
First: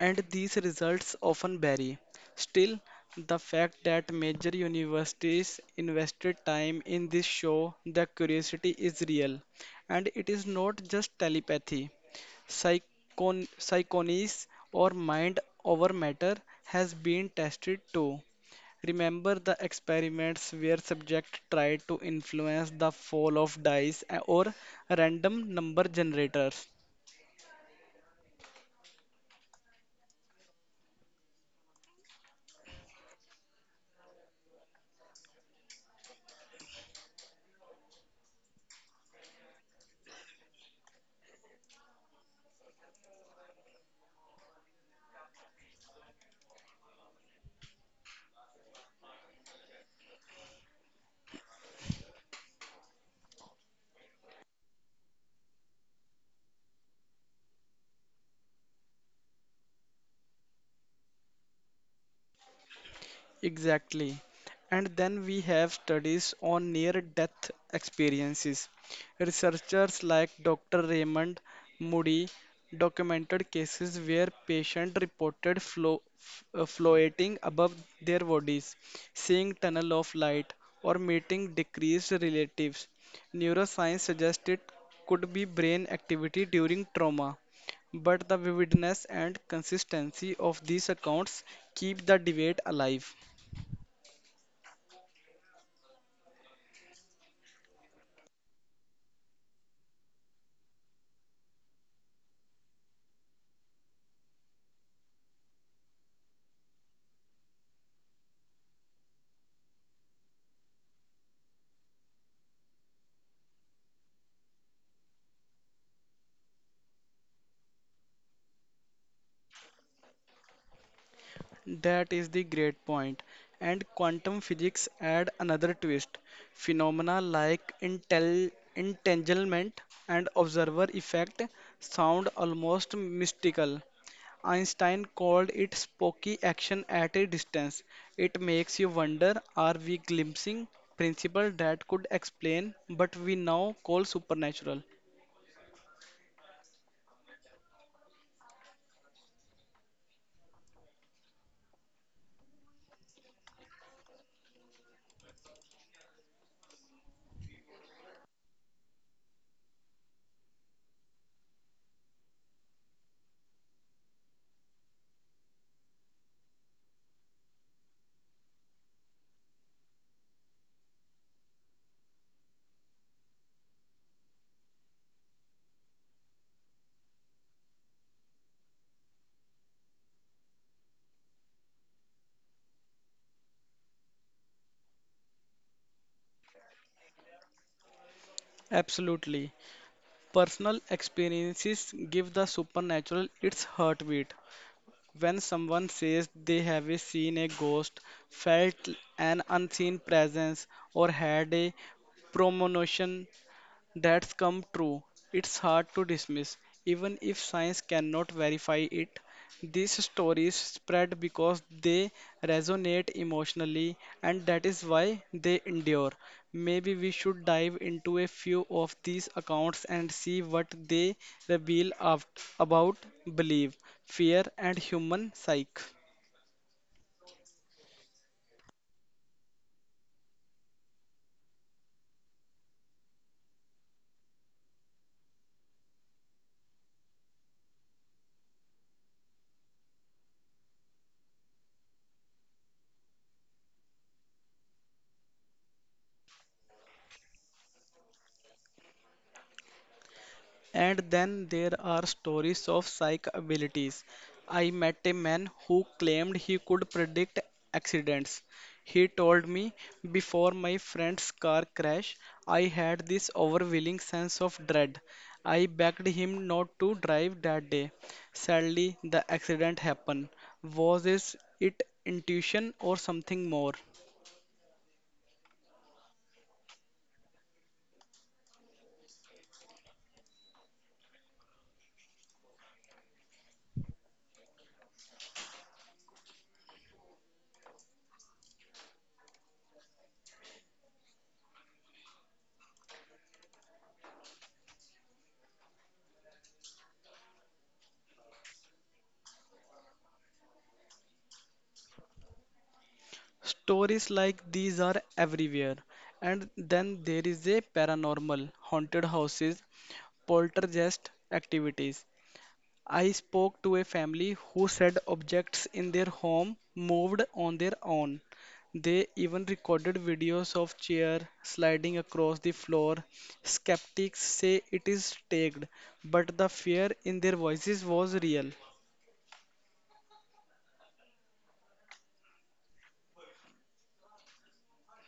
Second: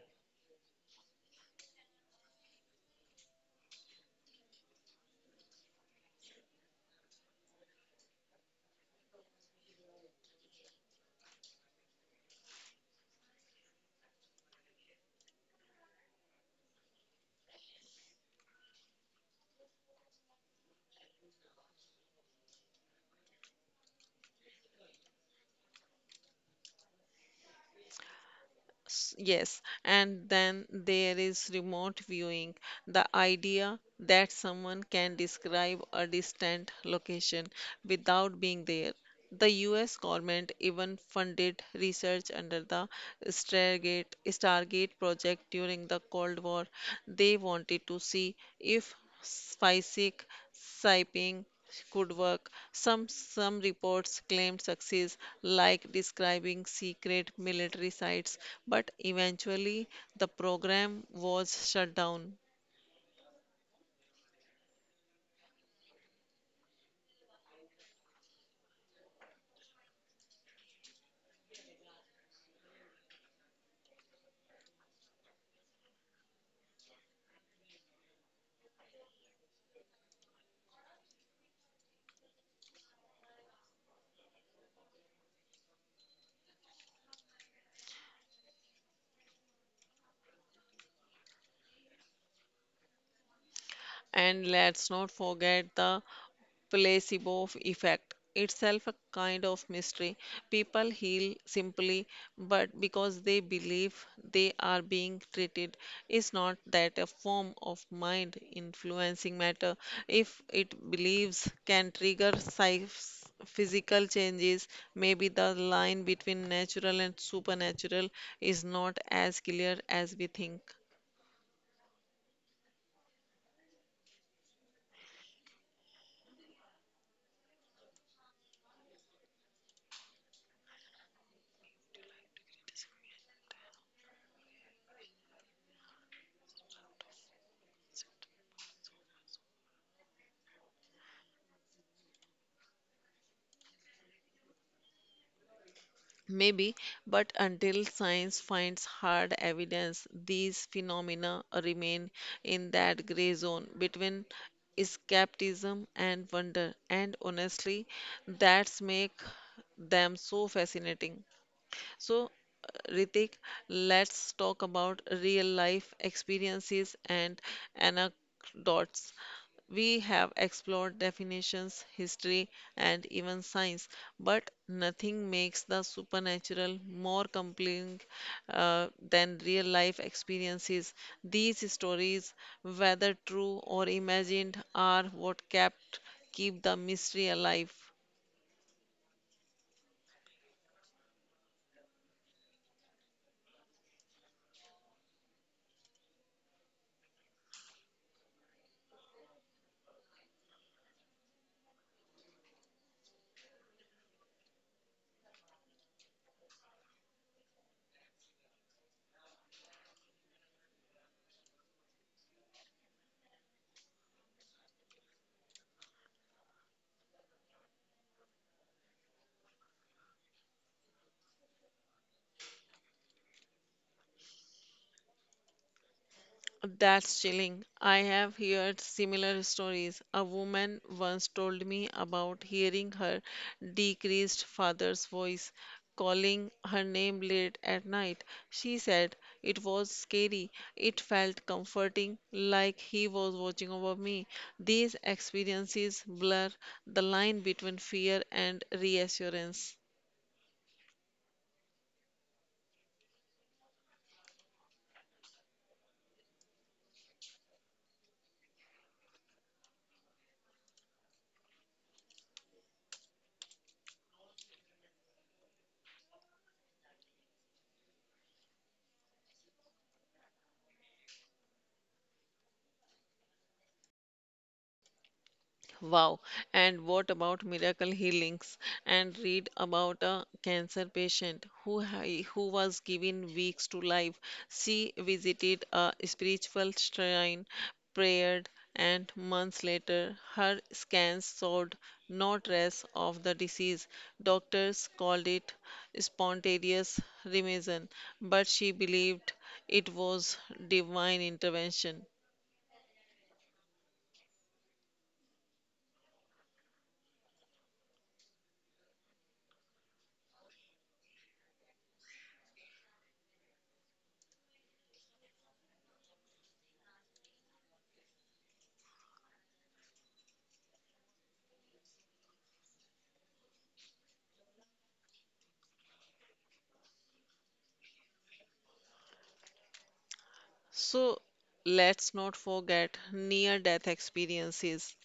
[SPEAKER 2] and these results often vary. Still, the fact that major universities invested time in this show the curiosity is real, and it is not just telepathy. Psychonies or mind over matter has been tested too. Remember the experiments where subjects tried to influence the fall of dice or random number generators?
[SPEAKER 1] Yes, and then there is remote viewing, the idea that someone can describe a distant location without being there. The US government even funded research under the Stargate project during the Cold War. They wanted to see if seismic siping could work. Some reports claimed success, like describing secret military sites, but eventually the program was shut down.
[SPEAKER 2] Exactly. And then we have studies on near-death experiences. Researchers like Dr. Raymond Moody documented cases where patients reported floating above their bodies, seeing tunnel of light, or meeting deceased relatives. Neuroscience suggests it could be brain activity during trauma. But the vividness and consistency of these accounts keep the debate alive.
[SPEAKER 1] And let's not forget the placebo effect, itself a kind of mystery. People heal simply but because they believe they are being treated. Is not that a form of mind influencing matter? If it believes can trigger physical changes, maybe the line between natural and supernatural is not as clear as we think.
[SPEAKER 2] That is the great point. And quantum physics add another twist. Phenomena like intel entanglement and observer effect sound almost mystical. Einstein called it spooky action at a distance. It makes you wonder, are we glimpsing principle that could explain but we now call supernatural?
[SPEAKER 1] Maybe, but until science finds hard evidence, these phenomena remain in that gray zone between skepticism and wonder. And honestly, that's make them so fascinating. So, Ritik, let's talk about real life experiences and anecdotes. We have explored definitions, history, and even science, but nothing makes the supernatural more compelling than real life experiences. These stories, whether true or imagined, are what kept keep the mystery alive.
[SPEAKER 2] Absolutely. Personal experiences give the supernatural its heartbeat. When someone says they have seen a ghost, felt an unseen presence, or had a premonition that's come true. It's hard to dismiss. Even if science cannot verify it, these stories spread because they resonate emotionally, and that is why they endure. Maybe we should dive into a few of these accounts and see what they reveal of, about belief, fear, and human psyche.
[SPEAKER 1] That's chilling. I have heard similar stories. A woman once told me about hearing her decreased father's voice calling her name late at night. She said it was scary. It felt comforting, like he was watching over me. These experiences blur the line between fear and reassurance.
[SPEAKER 2] And then there are stories of psychic abilities. I met a man who claimed he could predict accidents. He told me before my friend's car crash, I had this overwhelming sense of dread. I begged him not to drive that day. Sadly, the accident happened. Was this it intuition or something more?
[SPEAKER 1] Wow. And what about miracle healings? And read about a cancer patient who was given weeks to life. She visited a spiritual shrine, prayed, and months later her scans showed no trace of the disease. Doctors called it spontaneous remission, but she believed it was divine intervention.
[SPEAKER 2] Stories like these are everywhere. And then there is a paranormal, haunted houses, poltergeist activities. I spoke to a family who said objects in their home moved on their own. They even recorded videos of chair sliding across the floor. Skeptics say it is staged, but the fear in their voices was real.
[SPEAKER 1] So let's not forget near death experiences.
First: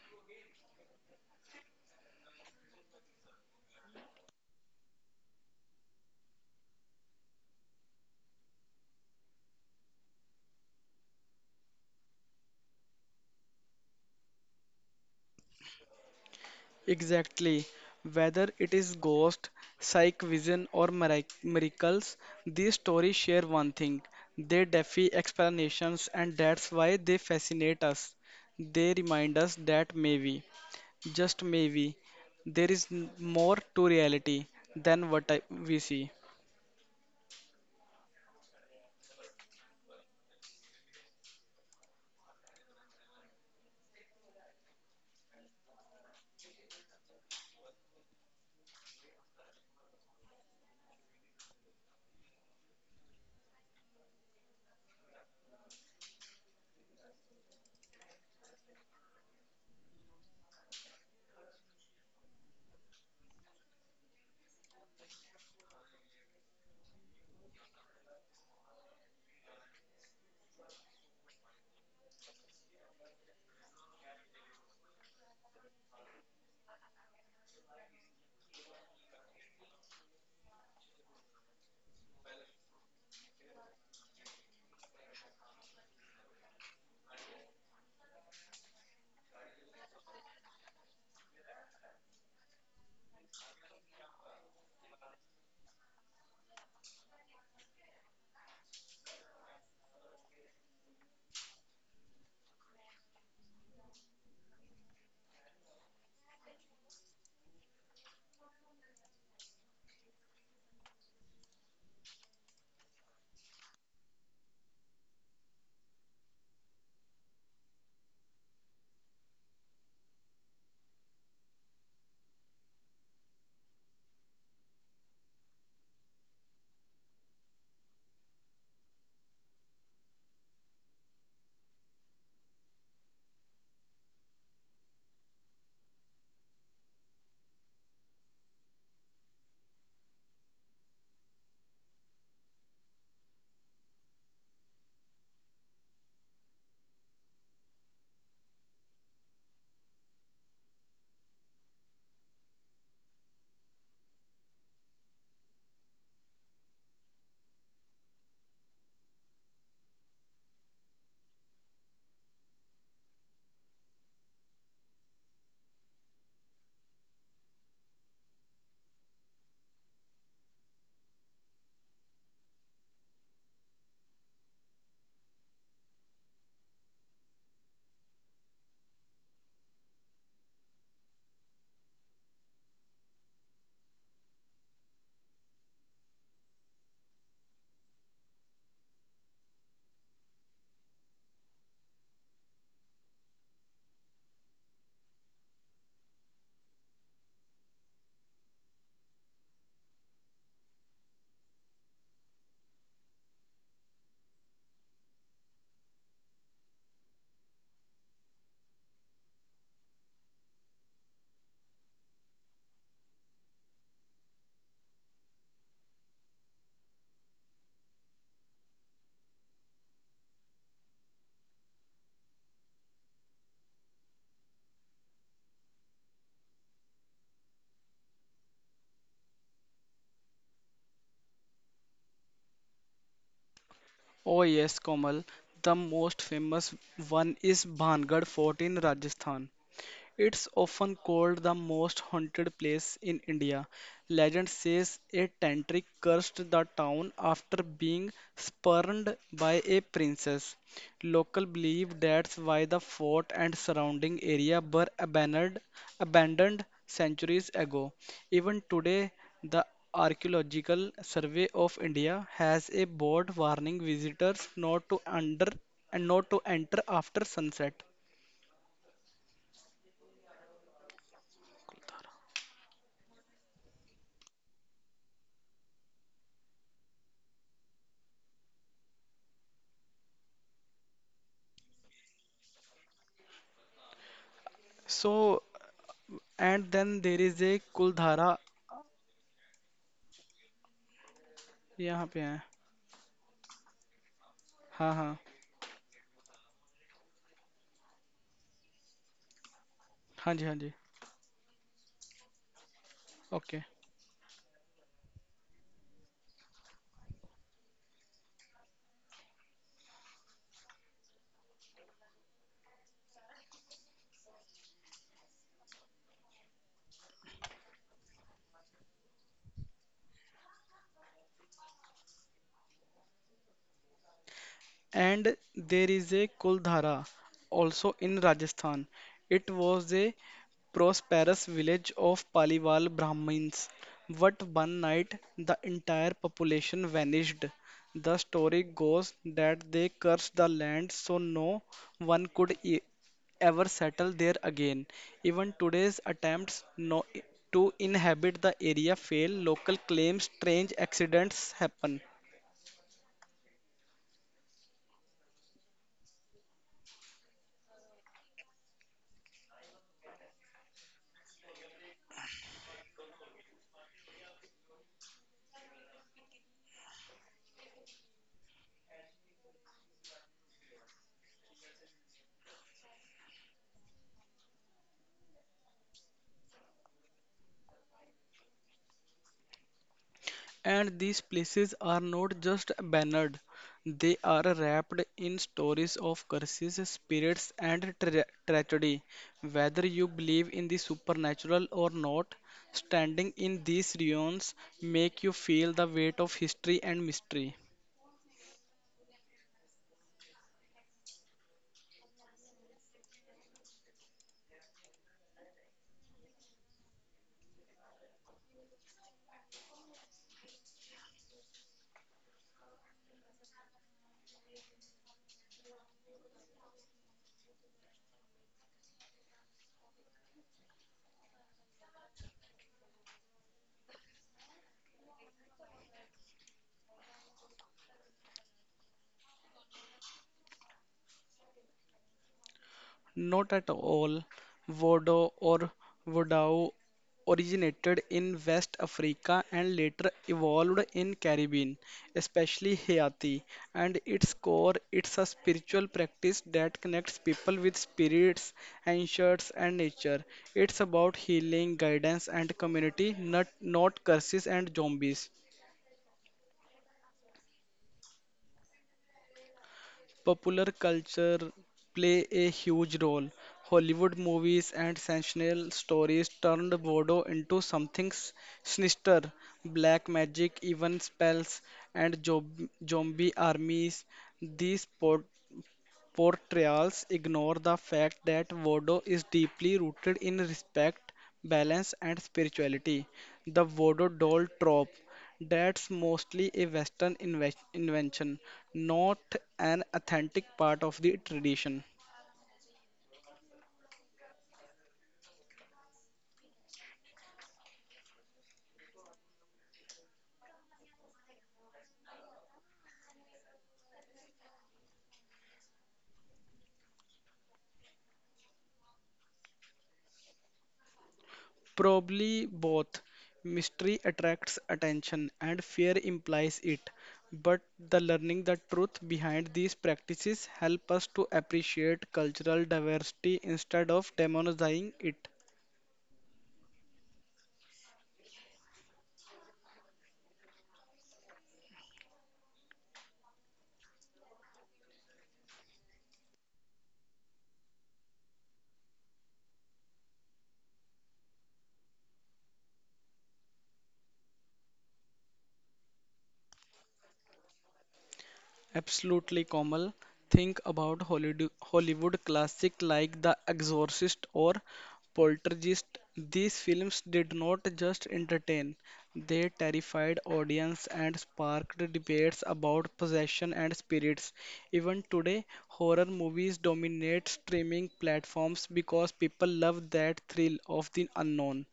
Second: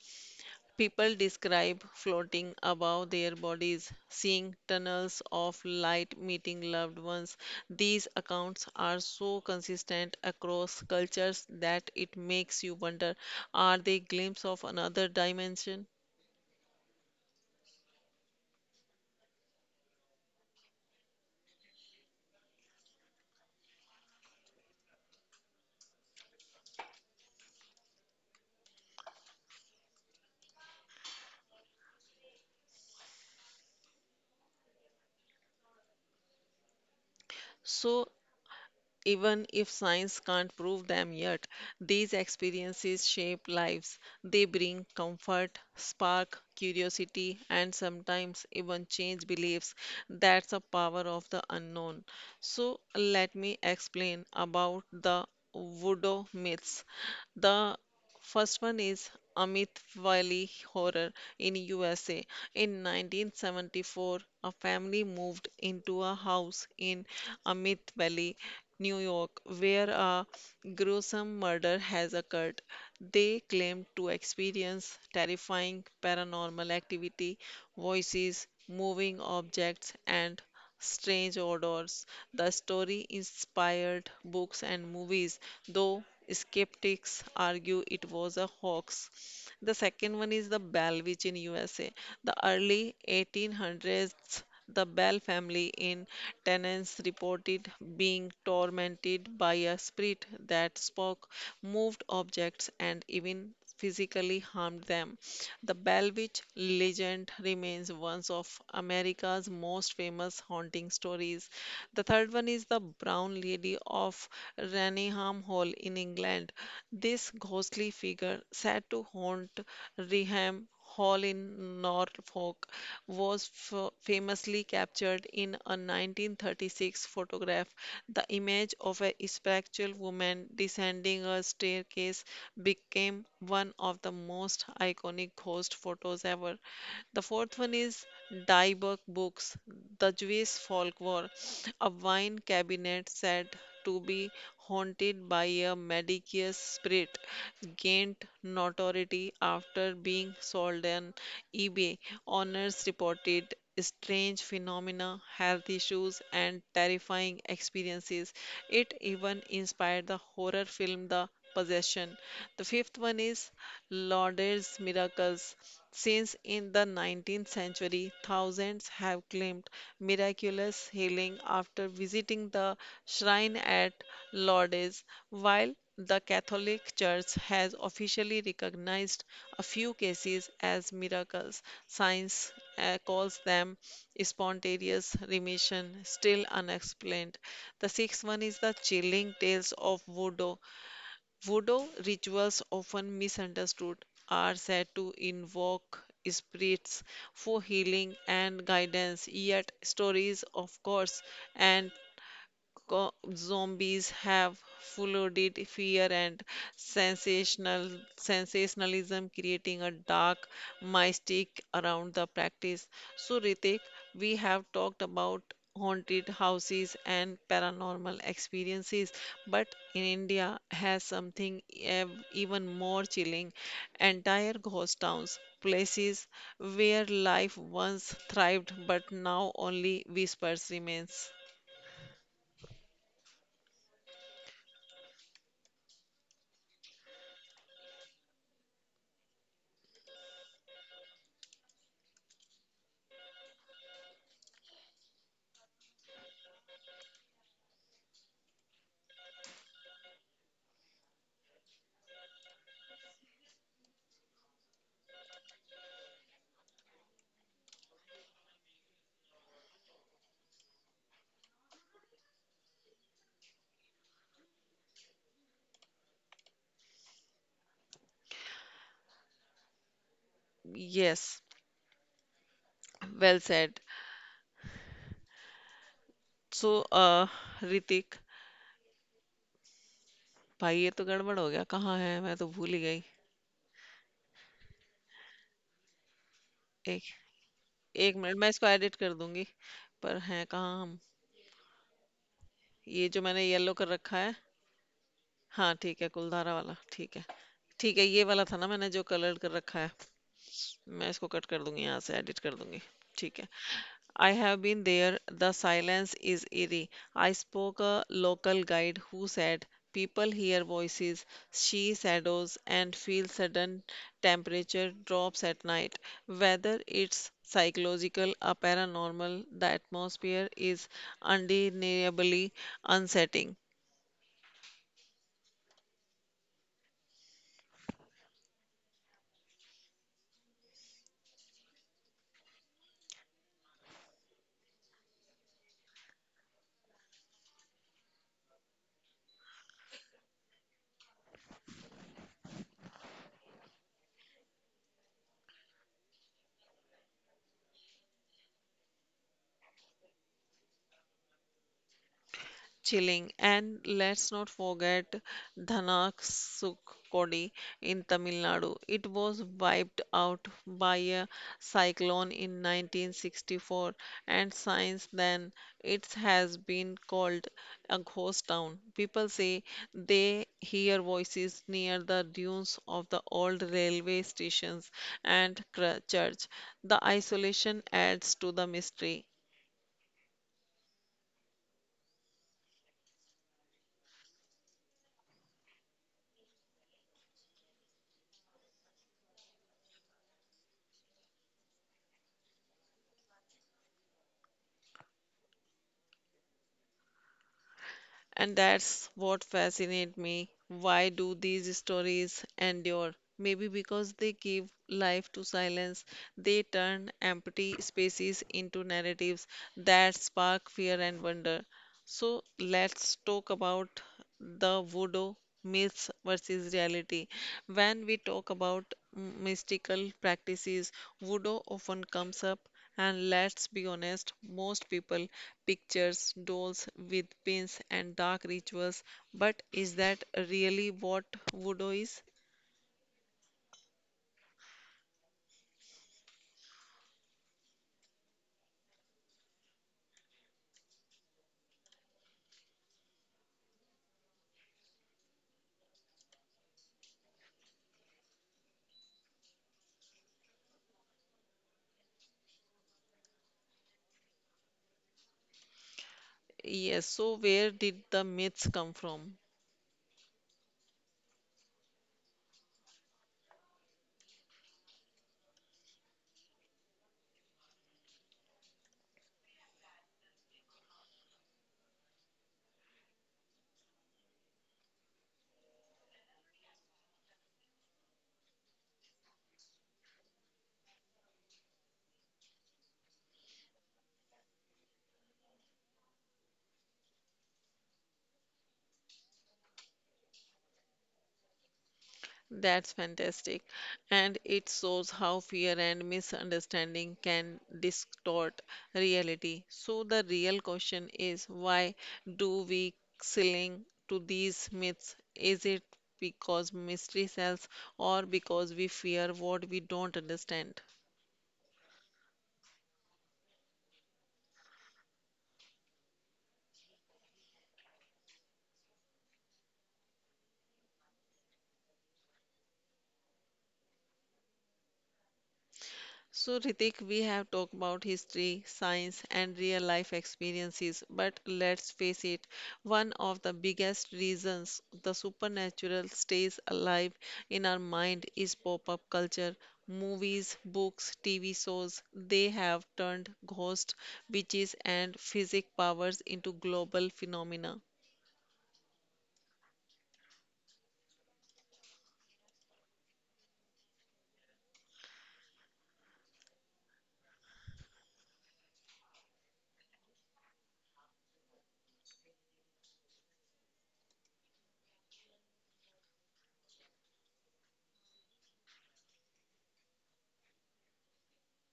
[SPEAKER 1] People describe floating above their bodies, seeing tunnels of light, meeting loved ones. These accounts are so consistent across cultures that it makes you wonder, are they glimpses of another dimension?
[SPEAKER 2] Exactly. Whether it is ghost, psych vision, or miracles, these stories share one thing. They defy explanations, and that's why they fascinate us. They remind us that maybe, just maybe, there is more to reality than we see.
[SPEAKER 1] So even if science can't prove them yet, these experiences shape lives. They bring comfort, spark curiosity, and sometimes even change beliefs. That's the power of the unknown. So, let me explain about the voodoo myths. The first one is Amit Wiley horror in USA. In 1974, a family moved into a house in Amit Valley, New York, where a gruesome murder has occurred. They claimed to experience terrifying paranormal activity, voices, moving objects, and strange odors. The story inspired books and movies, though skeptics argue it was a hoax. The second one is the Bell Witch in USA. The early 1800s, the Bell family in Tennessee reported being tormented by a spirit that spoke, moved objects, and even physically harmed them. The Bell Witch legend remains one of America's most famous haunting stories. The third one is the Brown Lady of Raynham Hall in England. This ghostly figure, said to haunt Raynham Hall in Norfolk, was famously captured in a 1936 photograph. The image of a spectral woman descending a staircase became one of the most iconic ghost photos ever. The fourth one is Dieback Books, the Jewish Folklore, a wine cabinet said to be haunted by a Medicius spirit, gained notoriety after being sold on eBay. Owners reported strange phenomena, health issues, and terrifying experiences. It even inspired the horror film The Possession. The fifth one is Lauder's miracles. Since in the 19th century, thousands have claimed miraculous healing after visiting the shrine at Lourdes, while the Catholic Church has officially recognized a few cases as miracles. Science, calls them spontaneous remission, still unexplained. The sixth one is the chilling tales of voodoo. Voodoo rituals, often misunderstood, are said to invoke spirits for healing and guidance, yet stories of ghosts and zombies have flooded fear and sensational sensationalism, creating a dark mystique around the practice. So, Ritik, we have talked about haunted houses and paranormal experiences, but in India has something even more chilling: entire ghost towns. Places where life once thrived but now only whispers remains.
[SPEAKER 2] Oh yes, Komal. The most famous one is Bhangarh Fort in Rajasthan. It's often called the most haunted place in India. Legend says a tantric cursed the town after being spurned by a princess. Local believe that's why the fort and surrounding area were abandoned centuries ago. Even today, the Archaeological Survey of India has a board warning visitors not to under and not to enter after sunset.
[SPEAKER 1] Yes. Well said so Hrithik भाई ये तो गड़बड़ हो गया कहाँ है मैं तो भूल ही गई
[SPEAKER 2] So, and then
[SPEAKER 1] एक
[SPEAKER 2] there is a
[SPEAKER 1] एक
[SPEAKER 2] Kuldhara
[SPEAKER 1] मिनट मैं इसको एडिट कर दूंगी पर हैं कहाँ हम
[SPEAKER 2] यहाँ पे है
[SPEAKER 1] ये जो मैंने येलो कर रखा है
[SPEAKER 2] हाँ हाँ
[SPEAKER 1] हाँ ठीक है कुलधारा वाला ठीक है ये वाला था ना मैंने जो कलर्ड कर रखा है
[SPEAKER 2] हाँ जी
[SPEAKER 1] मैं इसको कट कर दूंगी यहाँ से एडिट कर दूंगी ठीक है.
[SPEAKER 2] Okay
[SPEAKER 1] I have been there. The silence is eerie. I spoke a local guide who said people hear voices, see shadows, and feel sudden temperature drops at night. Whether it's psychological or paranormal, the atmosphere is undeniably unsettling.
[SPEAKER 2] and there is a Kuldhara also in Rajasthan. It was a prosperous village of Paliwal Brahmins, but one night the entire population vanished. The story goes that they cursed the land so no one could e- ever settle there again. Even today's attempts to inhabit the area fail, local claims strange accidents happen.
[SPEAKER 1] Chilling. And let's not forget Dhanaksukodi in Tamil Nadu. It was wiped out by a cyclone in 1964, and since then it has been called a ghost town. People say they hear voices near the dunes of the old railway stations and church. The isolation adds to the mystery.
[SPEAKER 2] And these places are not just bannered, they are wrapped in stories of curses, spirits, and tragedy. Whether you believe in the supernatural or not, standing in these ruins make you feel the weight of history and mystery.
[SPEAKER 1] And that's what fascinates me. Why do these stories endure? Maybe because they give life to silence. They turn empty spaces into narratives that spark fear and wonder. So let's talk about the voodoo myths versus reality. When we talk about mystical practices, voodoo often comes up, and let's be honest, most people pictures dolls with pins and dark rituals. But is that really what voodoo is?
[SPEAKER 2] Not at all. Vodo or Vodou originated in West Africa and later evolved in Caribbean, especially Haiti. And its core, it's a spiritual practice that connects people with spirits, ancients, and nature. It's about healing, guidance, and community, not curses and zombies.
[SPEAKER 1] Yes, so where did the myths come from?
[SPEAKER 2] Popular culture play a huge role. Hollywood movies and sensational stories turned voodoo into something sinister. Black magic, even spells, and zombie armies. These portrayals ignore the fact that Voodoo is deeply rooted in respect, balance, and spirituality. The Voodoo doll trope that's mostly a Western invention, not an authentic part of the tradition.
[SPEAKER 1] That's fantastic. And it shows how fear and misunderstanding can distort reality. So, the real question is, why do we cling to these myths? Is it because mystery sells or because we fear what we don't understand?
[SPEAKER 2] Probably both. Mystery attracts attention and fear implies it. But the learning the truth behind these practices help us to appreciate cultural diversity instead of demonizing it.
[SPEAKER 1] So, Ritik, we have talked about history, science, and real life experiences, but let's face it, one of the biggest reasons the supernatural stays alive in our mind is pop up culture. Movies, books, TV shows, they have turned ghosts, witches, and physic powers into global phenomena.
[SPEAKER 2] Absolutely, Komal. Think about Hollywood classic like The Exorcist or Poltergeist. These films did not just entertain, they terrified audience and sparked debates about possession and spirits. Even today, horror movies dominate streaming platforms because people love that thrill of the unknown.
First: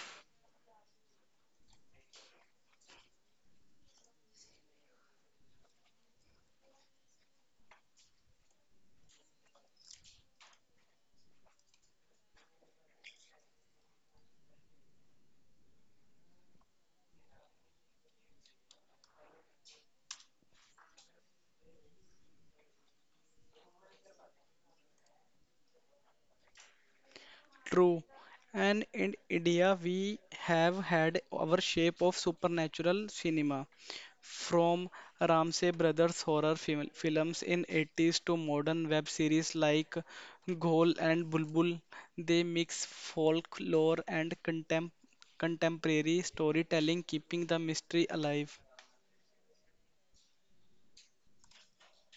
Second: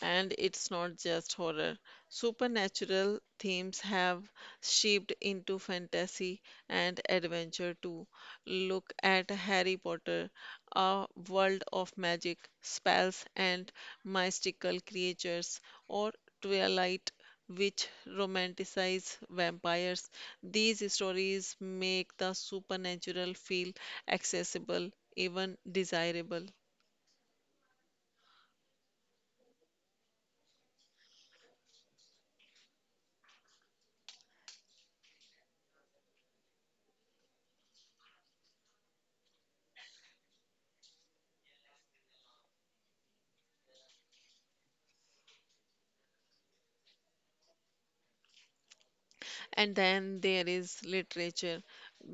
[SPEAKER 1] And it's not just horror. Supernatural themes have shaped into fantasy and adventure too. Look at Harry Potter, a world of magic, spells, and mystical creatures, or Twilight, which romanticize vampires. These stories make the supernatural feel accessible, even desirable.
[SPEAKER 2] True. And in India, we have had our shape of supernatural cinema. From Ramsey Brothers horror films in 80s to modern web series like Ghol and Bulbul, they mix folklore and contemporary storytelling, keeping the mystery alive.
[SPEAKER 1] And then there is literature.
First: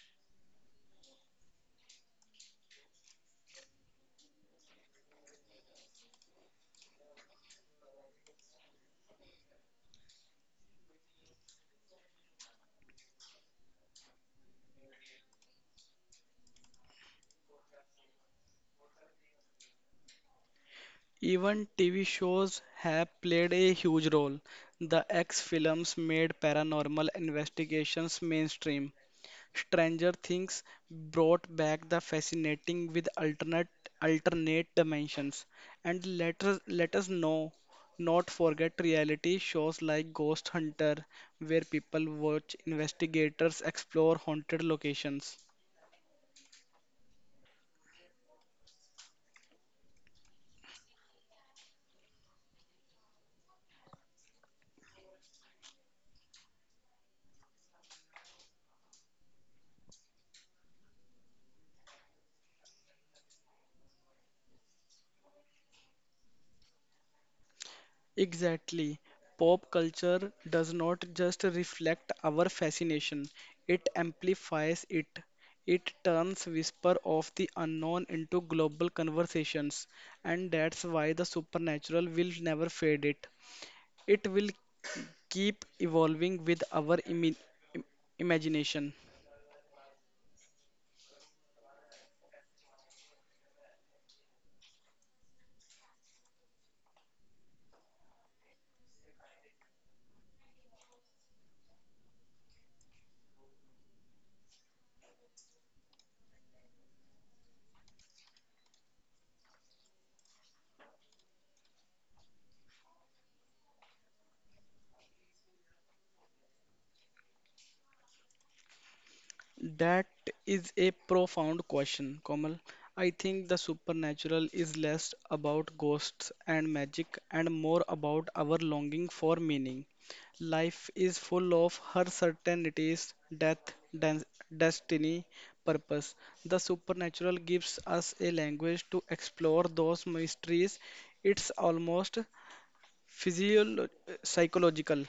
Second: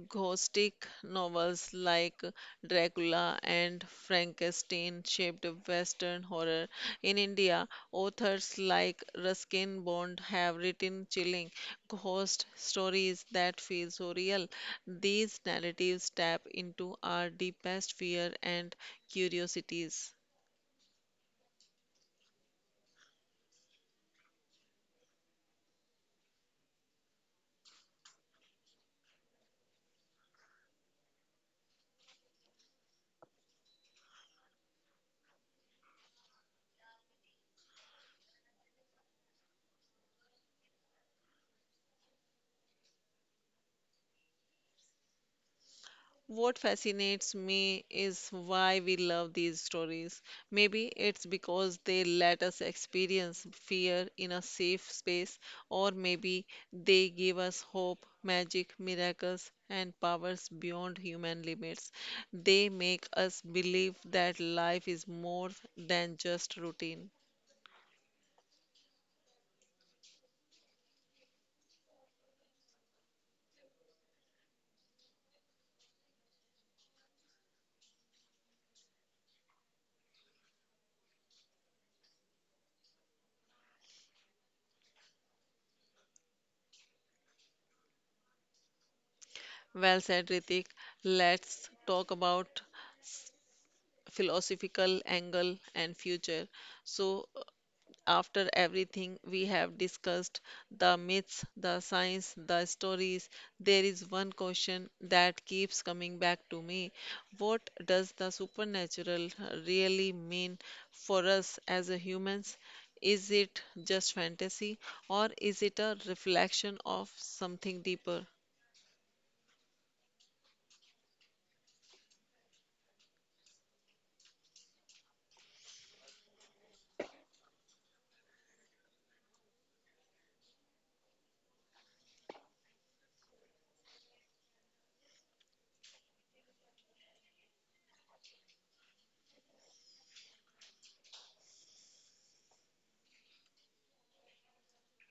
[SPEAKER 1] Gothic novels like Dracula and Frankenstein shaped Western horror. In India, authors like Ruskin Bond have written chilling ghost stories that feel so real. These narratives tap into our deepest fear and curiosities.
[SPEAKER 2] Even TV shows have played a huge role. The X films made paranormal investigations mainstream, Stranger Things brought back the fascinating with alternate dimensions. And let us know not forget reality shows like Ghost Hunter, where people watch investigators explore haunted locations.
[SPEAKER 1] What fascinates me is why we love these stories. Maybe it's because they let us experience fear in a safe space, or maybe they give us hope, magic, miracles, and powers beyond human limits. They make us believe that life is more than just routine.
[SPEAKER 2] Exactly. Pop culture does not just reflect our fascination, it amplifies it. It turns whisper of the unknown into global conversations, and that's why the supernatural will never fade it. It will keep evolving with our im- imagination.
[SPEAKER 1] Well said, Ritik. Let's talk about s- philosophical angle and future. So, after everything we have discussed, the myths, the science, the stories, there is one question that keeps coming back to me. What does the supernatural really mean for us as a humans? Is it just fantasy or is it a reflection of something deeper?
[SPEAKER 2] That is a profound question, Komal. I think the supernatural is less about ghosts and magic and more about our longing for meaning. Life is full of uncertainties, death, dan- destiny, purpose. The supernatural gives us a language to explore those mysteries. It's almost physiolo- psychological.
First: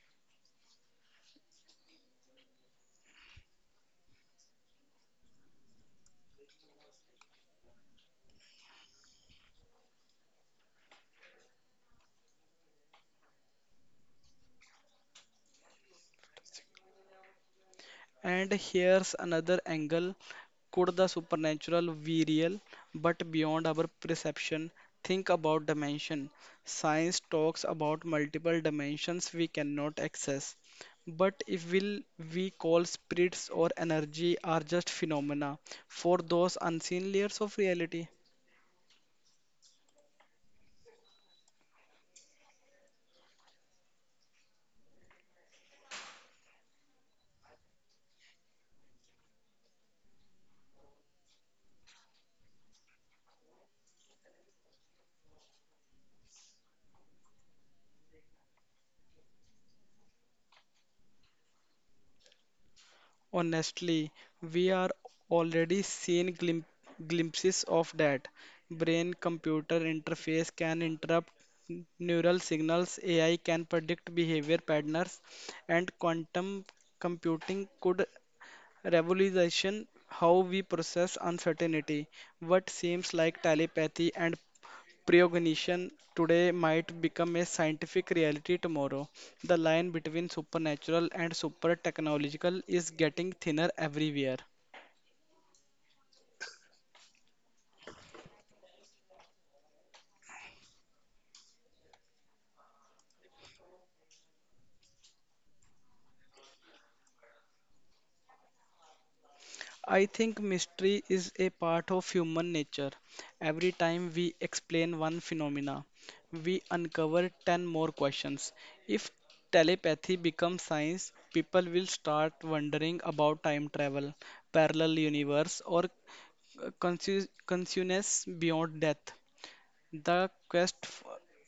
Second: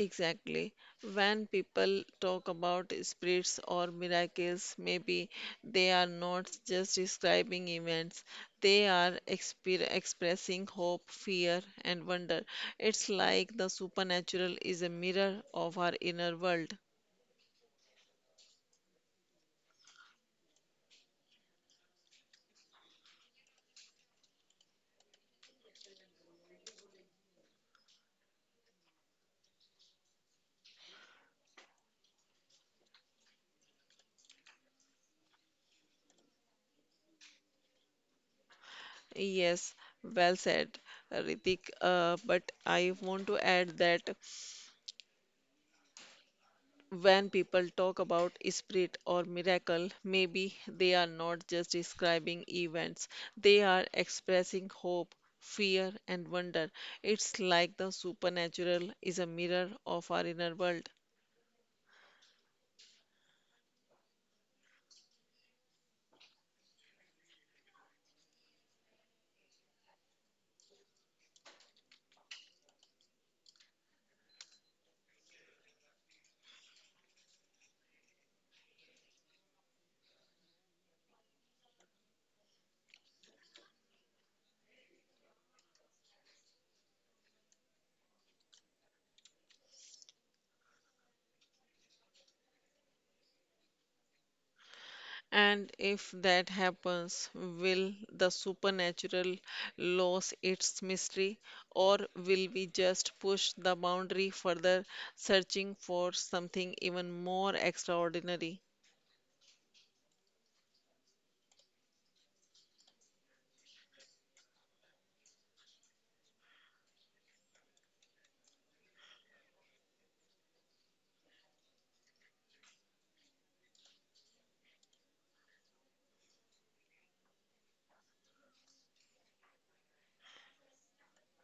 [SPEAKER 1] Exactly. When people talk about spirits or miracles, maybe they are not just describing events, they are exper expressing hope, fear, and wonder. It's like the supernatural is a mirror of our inner world.
[SPEAKER 2] And here's another angle. Could the supernatural be real but beyond our perception? Think about dimension. Science talks about multiple dimensions we cannot access. But if will we call spirits or energy are just phenomena for those unseen layers of reality?
[SPEAKER 1] Yes, well said, Ritik. But I want to add that when people talk about spirit or miracle, maybe they are not just describing events, they are expressing hope, fear, and wonder. It's like the supernatural is a mirror of our inner world.
[SPEAKER 2] Honestly, we are already seeing glimpses of that. Brain computer interface can interrupt neural signals, AI can predict behavior patterns, and quantum computing could revolution how we process uncertainty. What seems like telepathy and precognition today might become a scientific reality tomorrow. The line between supernatural and super technological is getting thinner everywhere.
[SPEAKER 1] And if that happens, will the supernatural lose its mystery, or will we just push the boundary further, searching for something even more extraordinary?
[SPEAKER 2] I think mystery is a part of human nature. Every time we explain one phenomena, we uncover 10 more questions. If telepathy becomes science, people will start wondering about time travel, parallel universe, or consciousness beyond death. The quest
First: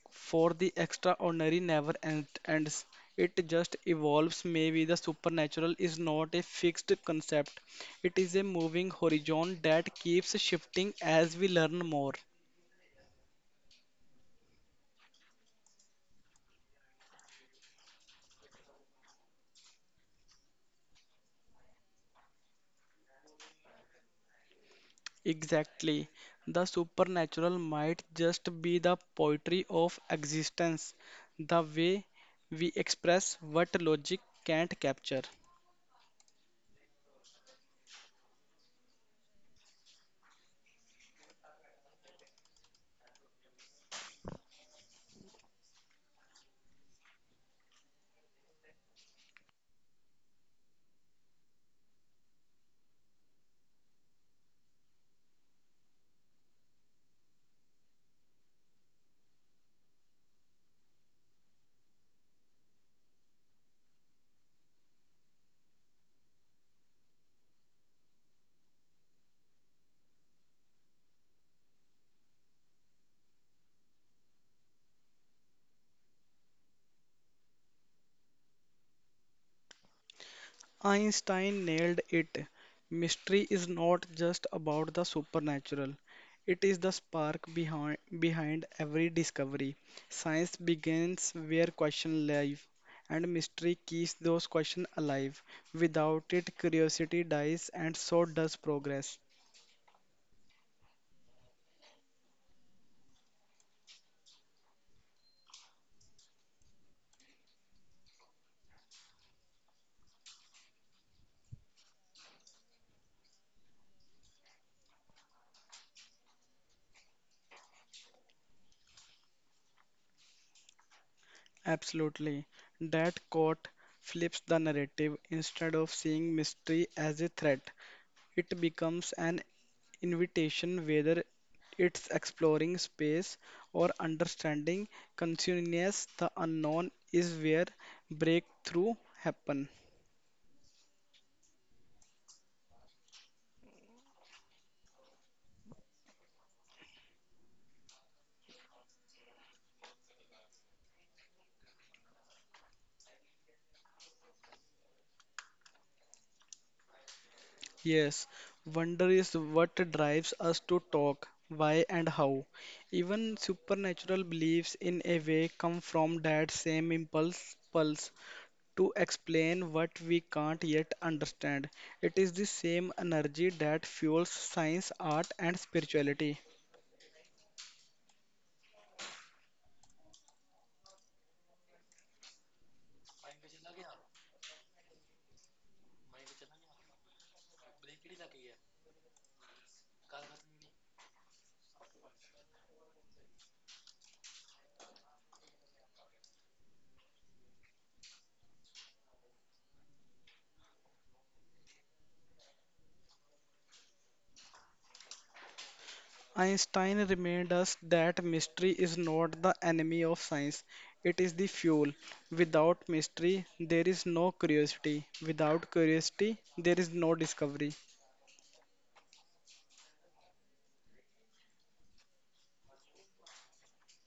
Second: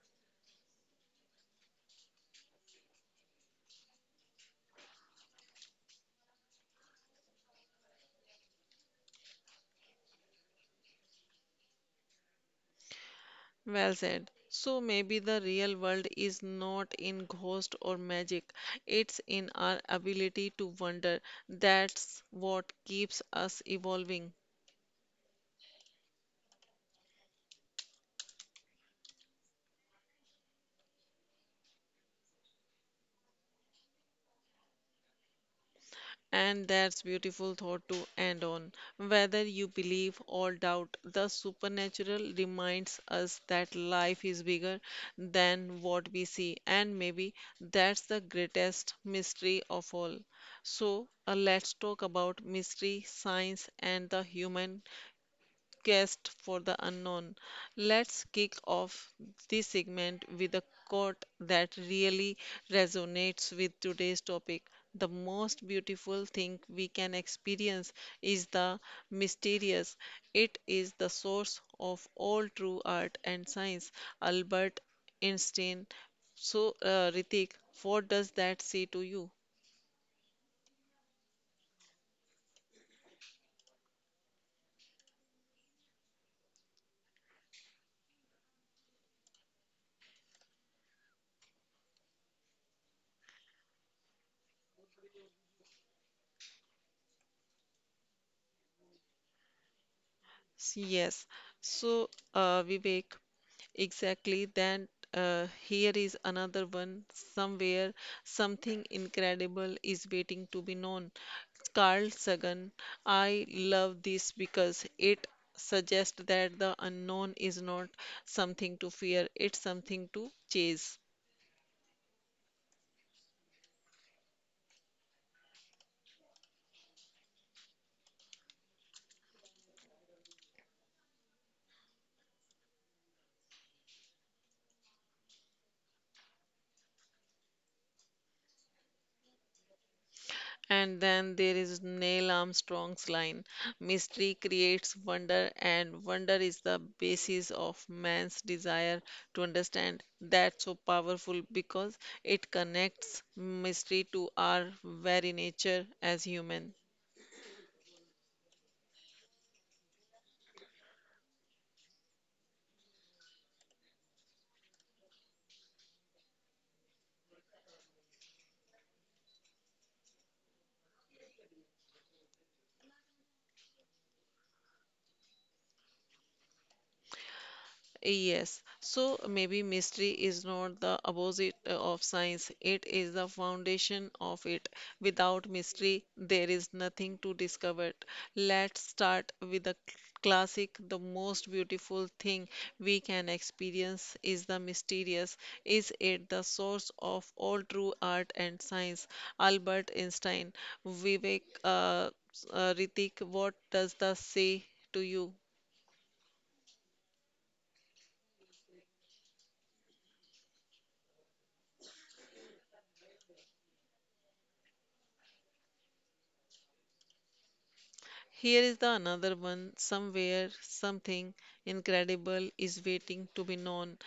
[SPEAKER 2] for the extraordinary never ends. It just evolves. Maybe the supernatural is not a fixed concept, it is a moving horizon that keeps shifting as we learn more.
[SPEAKER 1] Well said. So maybe the real world is not in ghost or magic. It's in our ability to wonder. That's what keeps us evolving.
[SPEAKER 2] Exactly. The supernatural might just be the poetry of existence, the way we express what logic can't capture.
[SPEAKER 1] And that's beautiful thought to end on. Whether you believe or doubt, the supernatural reminds us that life is bigger than what we see. And maybe that's the greatest mystery of all. So, let's talk about mystery, science, and the human guest for the unknown. Let's kick off this segment with a quote that really resonates with today's topic. The most beautiful thing we can experience is the mysterious. It is the source of all true art and science. Albert Einstein. So, Ritik, what does that say to you?
[SPEAKER 2] Einstein nailed it. Mystery is not just about the supernatural. It is the spark behind every discovery. Science begins where questions live, and mystery keeps those questions alive. Without it, curiosity dies, and so does progress.
[SPEAKER 1] Yes. So, Vivek, exactly, then here is another one. Somewhere something incredible is waiting to be known. Carl Sagan. I love this because it suggests that the unknown is not something to fear, it's something to chase.
[SPEAKER 2] Absolutely. That quote flips the narrative. Instead of seeing mystery as a threat, it becomes an invitation, whether it's exploring space or understanding consciousness, the unknown is where breakthrough happen.
[SPEAKER 1] And then there is Neil Armstrong's line: mystery creates wonder, and wonder is the basis of man's desire to understand. That's so powerful because it connects mystery to our very nature as human.
[SPEAKER 2] Yes, wonder is what drives us to talk, why and how. Even supernatural beliefs in a way come from that same impulse pulse to explain what we can't yet understand. It is the same energy that fuels science, art, and spirituality.
[SPEAKER 1] Yes, so maybe mystery is not the opposite of science, it is the foundation of it. Without mystery, there is nothing to discover. Let's start with a classic. The most beautiful thing we can experience is the mysterious. Is it the source of all true art and science? Albert Einstein, Vivek, Ritik, what does the say to you?
[SPEAKER 2] Einstein reminded us that mystery is not the enemy of science, it is the fuel. Without mystery, there is no curiosity. Without curiosity, there is no discovery.
[SPEAKER 1] Here is the another one, somewhere something incredible is waiting to be known.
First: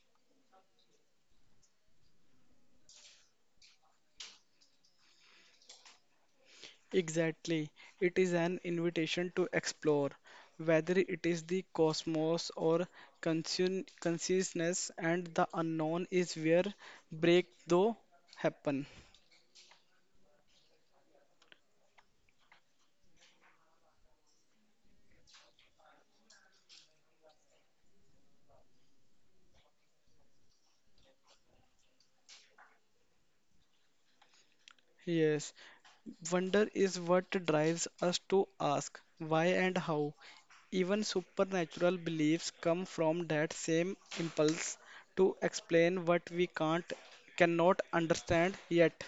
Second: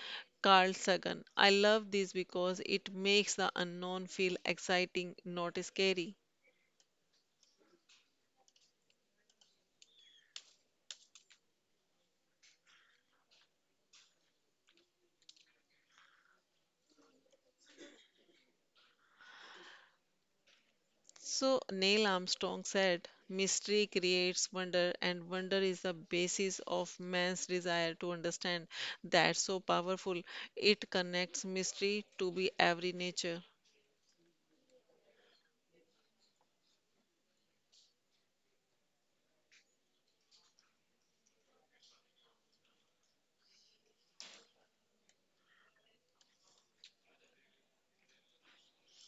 [SPEAKER 1] Carl Sagan. I love this because it makes the unknown feel exciting, not scary.
[SPEAKER 2] Exactly. It is an invitation to explore, whether it is the cosmos or consciousness, and the unknown is where breakthrough happen.
[SPEAKER 1] So Neil Armstrong said, Mystery creates wonder, and wonder is the basis of man's desire to understand. That's so powerful. It connects mystery to be every nature.
[SPEAKER 2] Yes, wonder is what drives us to ask why and how. Even supernatural beliefs come from that same impulse to explain what we can't cannot understand yet.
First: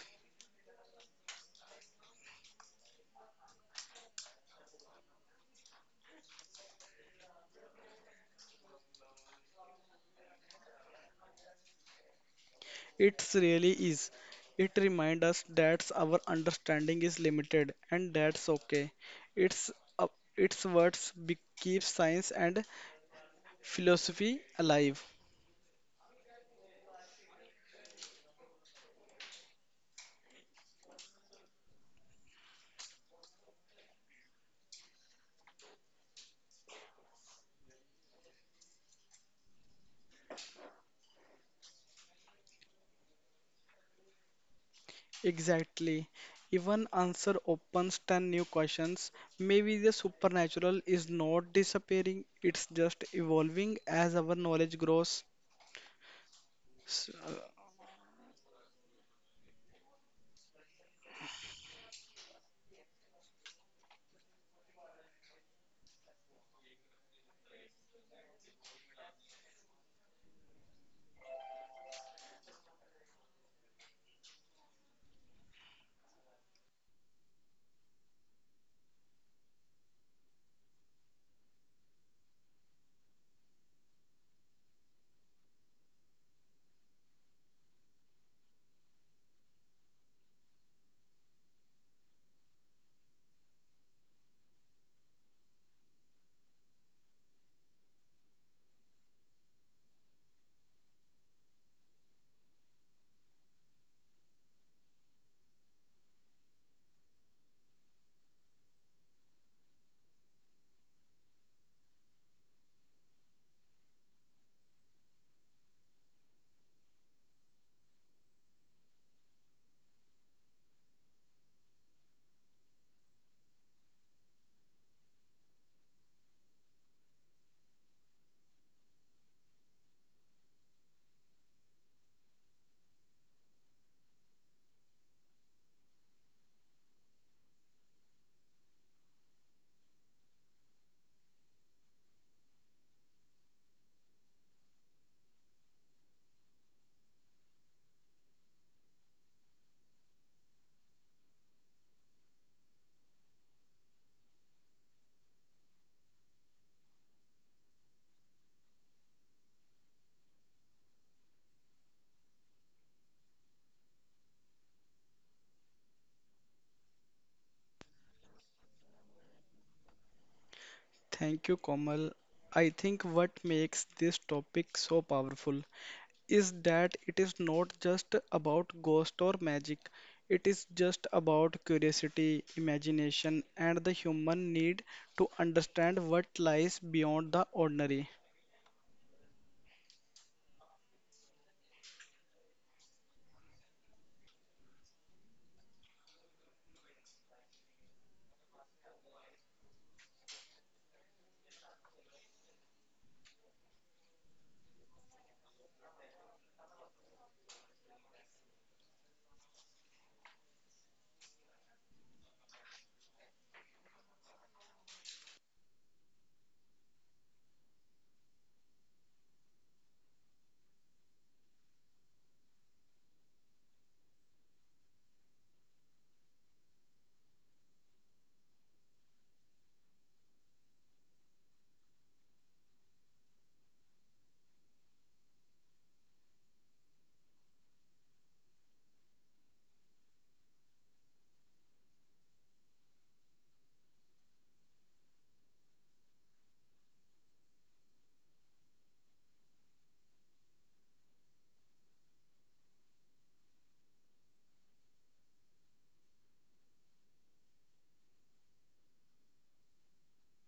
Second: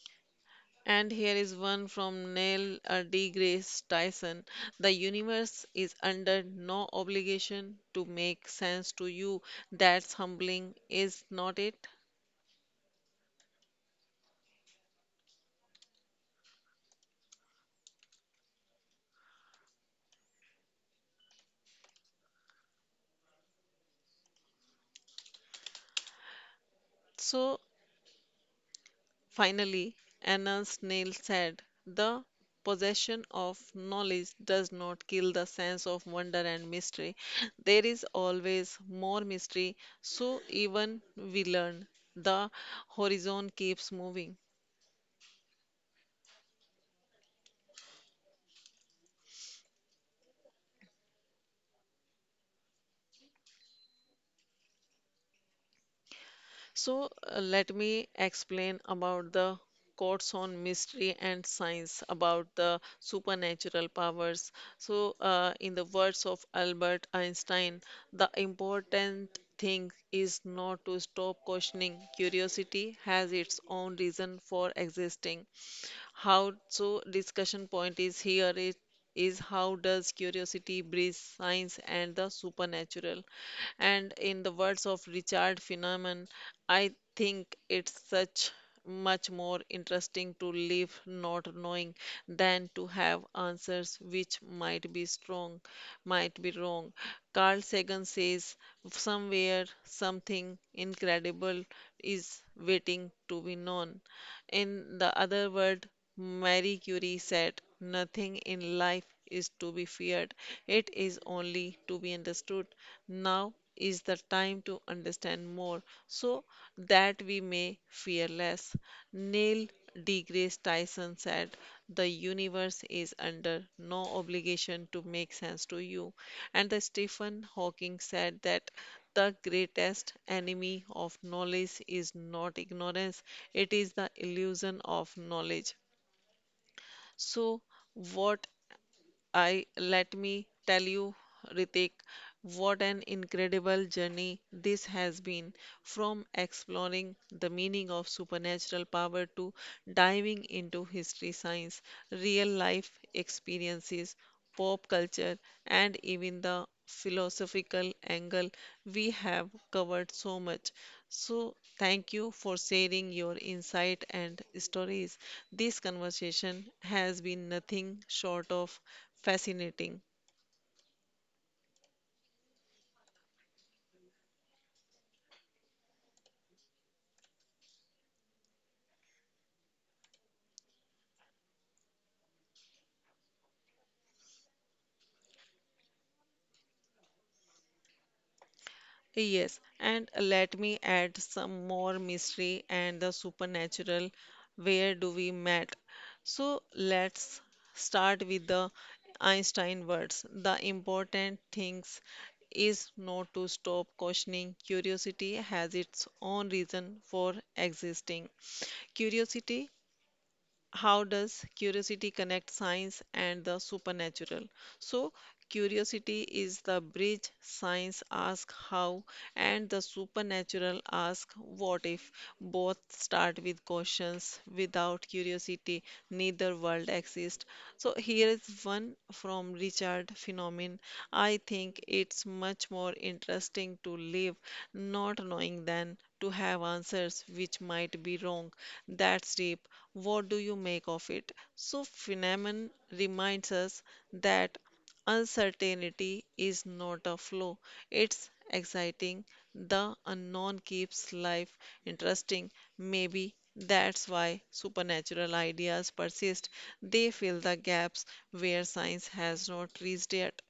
[SPEAKER 1] And here is one from Neil deGrasse Tyson. The universe is under no obligation to make sense to you. That's humbling, is not it?
[SPEAKER 2] It really is. It reminds us that our understanding is limited and that's okay. It's uh, its words keep science and philosophy alive.
[SPEAKER 1] So, finally, Anan's Neil said, the possession of knowledge does not kill the sense of wonder and mystery. There is always more mystery, so even we learn. The horizon keeps moving.
[SPEAKER 2] Exactly. Even answer opens 10 new questions. Maybe the supernatural is not disappearing, it's just evolving as our knowledge grows.
[SPEAKER 1] So, let me explain about the codes on mystery and science about the supernatural powers. So, in the words of Albert Einstein, the important thing is not to stop questioning. Curiosity has its own reason for existing. How so discussion point is here is how does curiosity bridge science and the supernatural? And in the words of Richard Feynman, I think it's such much more interesting to live not knowing than to have answers which might be strong, might be wrong. Carl Sagan says somewhere something incredible is waiting to be known. In the other word, Marie Curie said, nothing in life is to be feared, it is only to be understood. Now is the time to understand more so that we may fear less. Neil deGrasse Tyson said, the universe is under no obligation to make sense to you. And the Stephen Hawking said that the greatest enemy of knowledge is not ignorance, it is the illusion of knowledge. So, what I let me tell you, Ritik, what an incredible journey this has been, from exploring the meaning of supernatural power to diving into history, science, real life experiences, pop culture, and even the philosophical angle. We have covered so much. So, thank you for sharing your insight and stories. This conversation has been nothing short of fascinating.
[SPEAKER 2] Thank you, Komal. I think what makes this topic so powerful is that it is not just about ghost or magic. It is just about curiosity, imagination, and the human need to understand what lies beyond the ordinary.
[SPEAKER 1] Yes, and let me add some more mystery and the supernatural. Where do we met? So let's start with the Einstein words. The important things is not to stop questioning. Curiosity has its own reason for existing. Curiosity, how does curiosity connect science and the supernatural? So curiosity is the bridge. Science asks how, and the supernatural asks what if. Both start with questions. Without curiosity, neither world exists. So here is one from Richard Phenomen. I think it's much more interesting to live not knowing than to have answers which might be wrong. That's deep. What do you make of it? So phenomenon reminds us that uncertainty is not a flaw, it's exciting. The unknown keeps life interesting. Maybe that's why supernatural ideas persist. They fill the gaps where science has not reached yet.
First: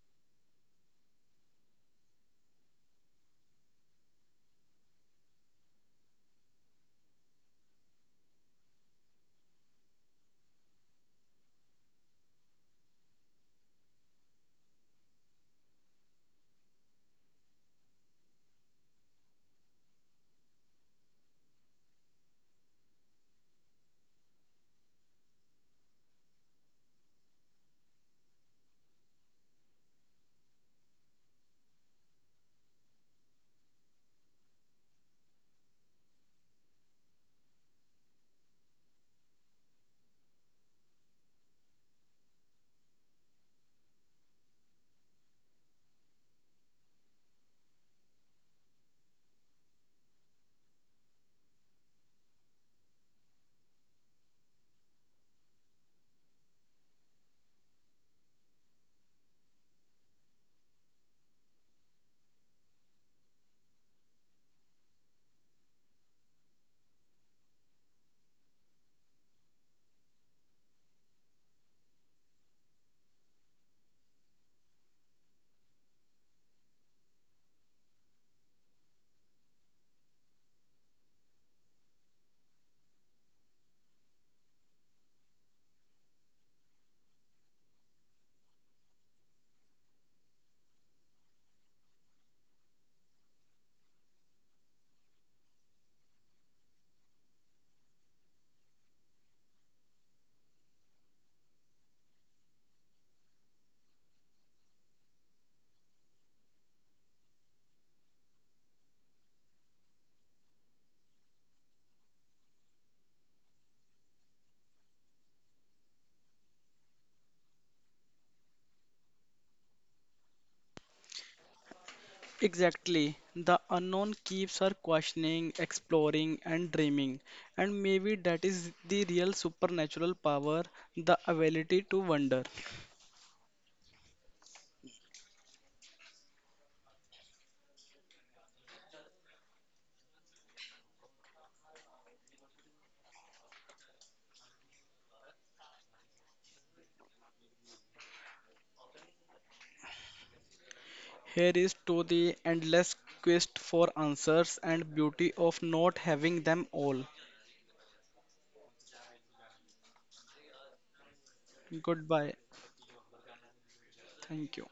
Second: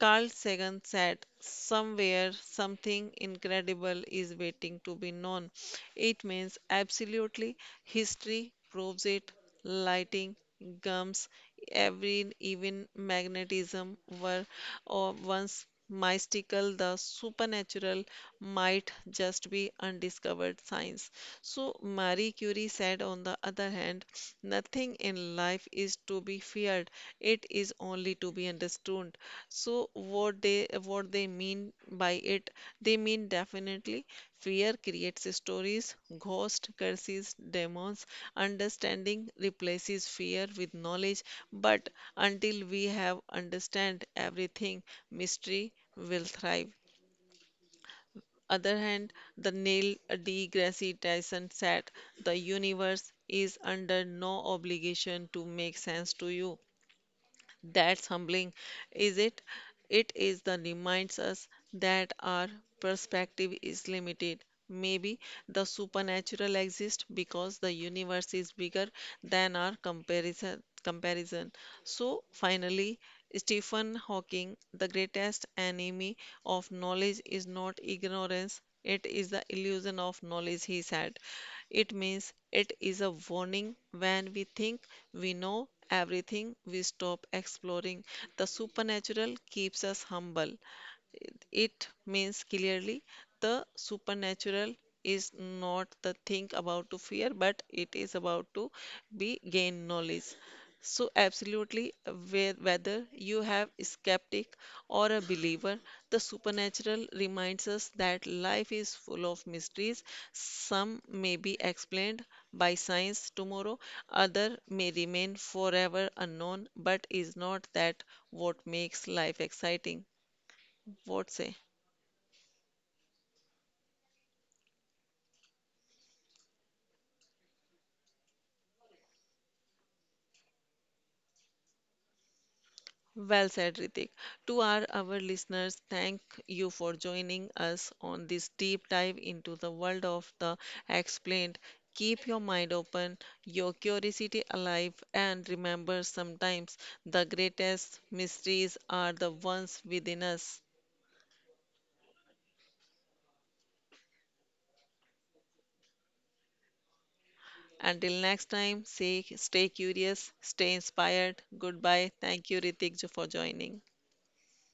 [SPEAKER 1] Carl Sagan said, somewhere something incredible is waiting to be known. It means absolutely history proves it, lighting, gums, every even magnetism were or once mystical, the supernatural might just be undiscovered science. So Marie Curie said, on the other hand, nothing in life is to be feared. It is only to be understood. So what they what they mean by it? They mean definitely fear creates stories, ghosts, curses, demons. Understanding replaces fear with knowledge, but until we have understand everything, mystery will thrive. Other hand, the Neil deGrasse Tyson said, the universe is under no obligation to make sense to you. That's humbling, is it? It is the reminds us that our perspective is limited. Maybe the supernatural exists because the universe is bigger than our comparison. So finally, Stephen Hawking, the greatest enemy of knowledge is not ignorance, it is the illusion of knowledge, he said. It means it is a warning. When we think we know everything, we stop exploring. The supernatural keeps us humble. It means clearly the supernatural is not the thing about to fear, but it is about to be gain knowledge. So absolutely, where, whether you have a skeptic or a believer, the supernatural reminds us that life is full of mysteries. Some may be explained by science tomorrow, other may remain forever unknown, but is not that what makes life exciting? What say?
[SPEAKER 2] Exactly. The unknown keeps her questioning, exploring, and dreaming. And maybe that is the real supernatural power the ability to wonder.
[SPEAKER 1] Well said, Ritik. To our listeners, thank you for joining us on this deep dive into the world of the explained. Keep your mind open, your curiosity alive, and remember sometimes the greatest mysteries are the ones within us.
[SPEAKER 2] Here is to the endless quest for answers and beauty of not having them all.
[SPEAKER 1] Until next time, say, stay curious, stay inspired. Goodbye.
[SPEAKER 2] Goodbye.
[SPEAKER 1] Thank you, Ritik, for joining.
[SPEAKER 2] Thank you.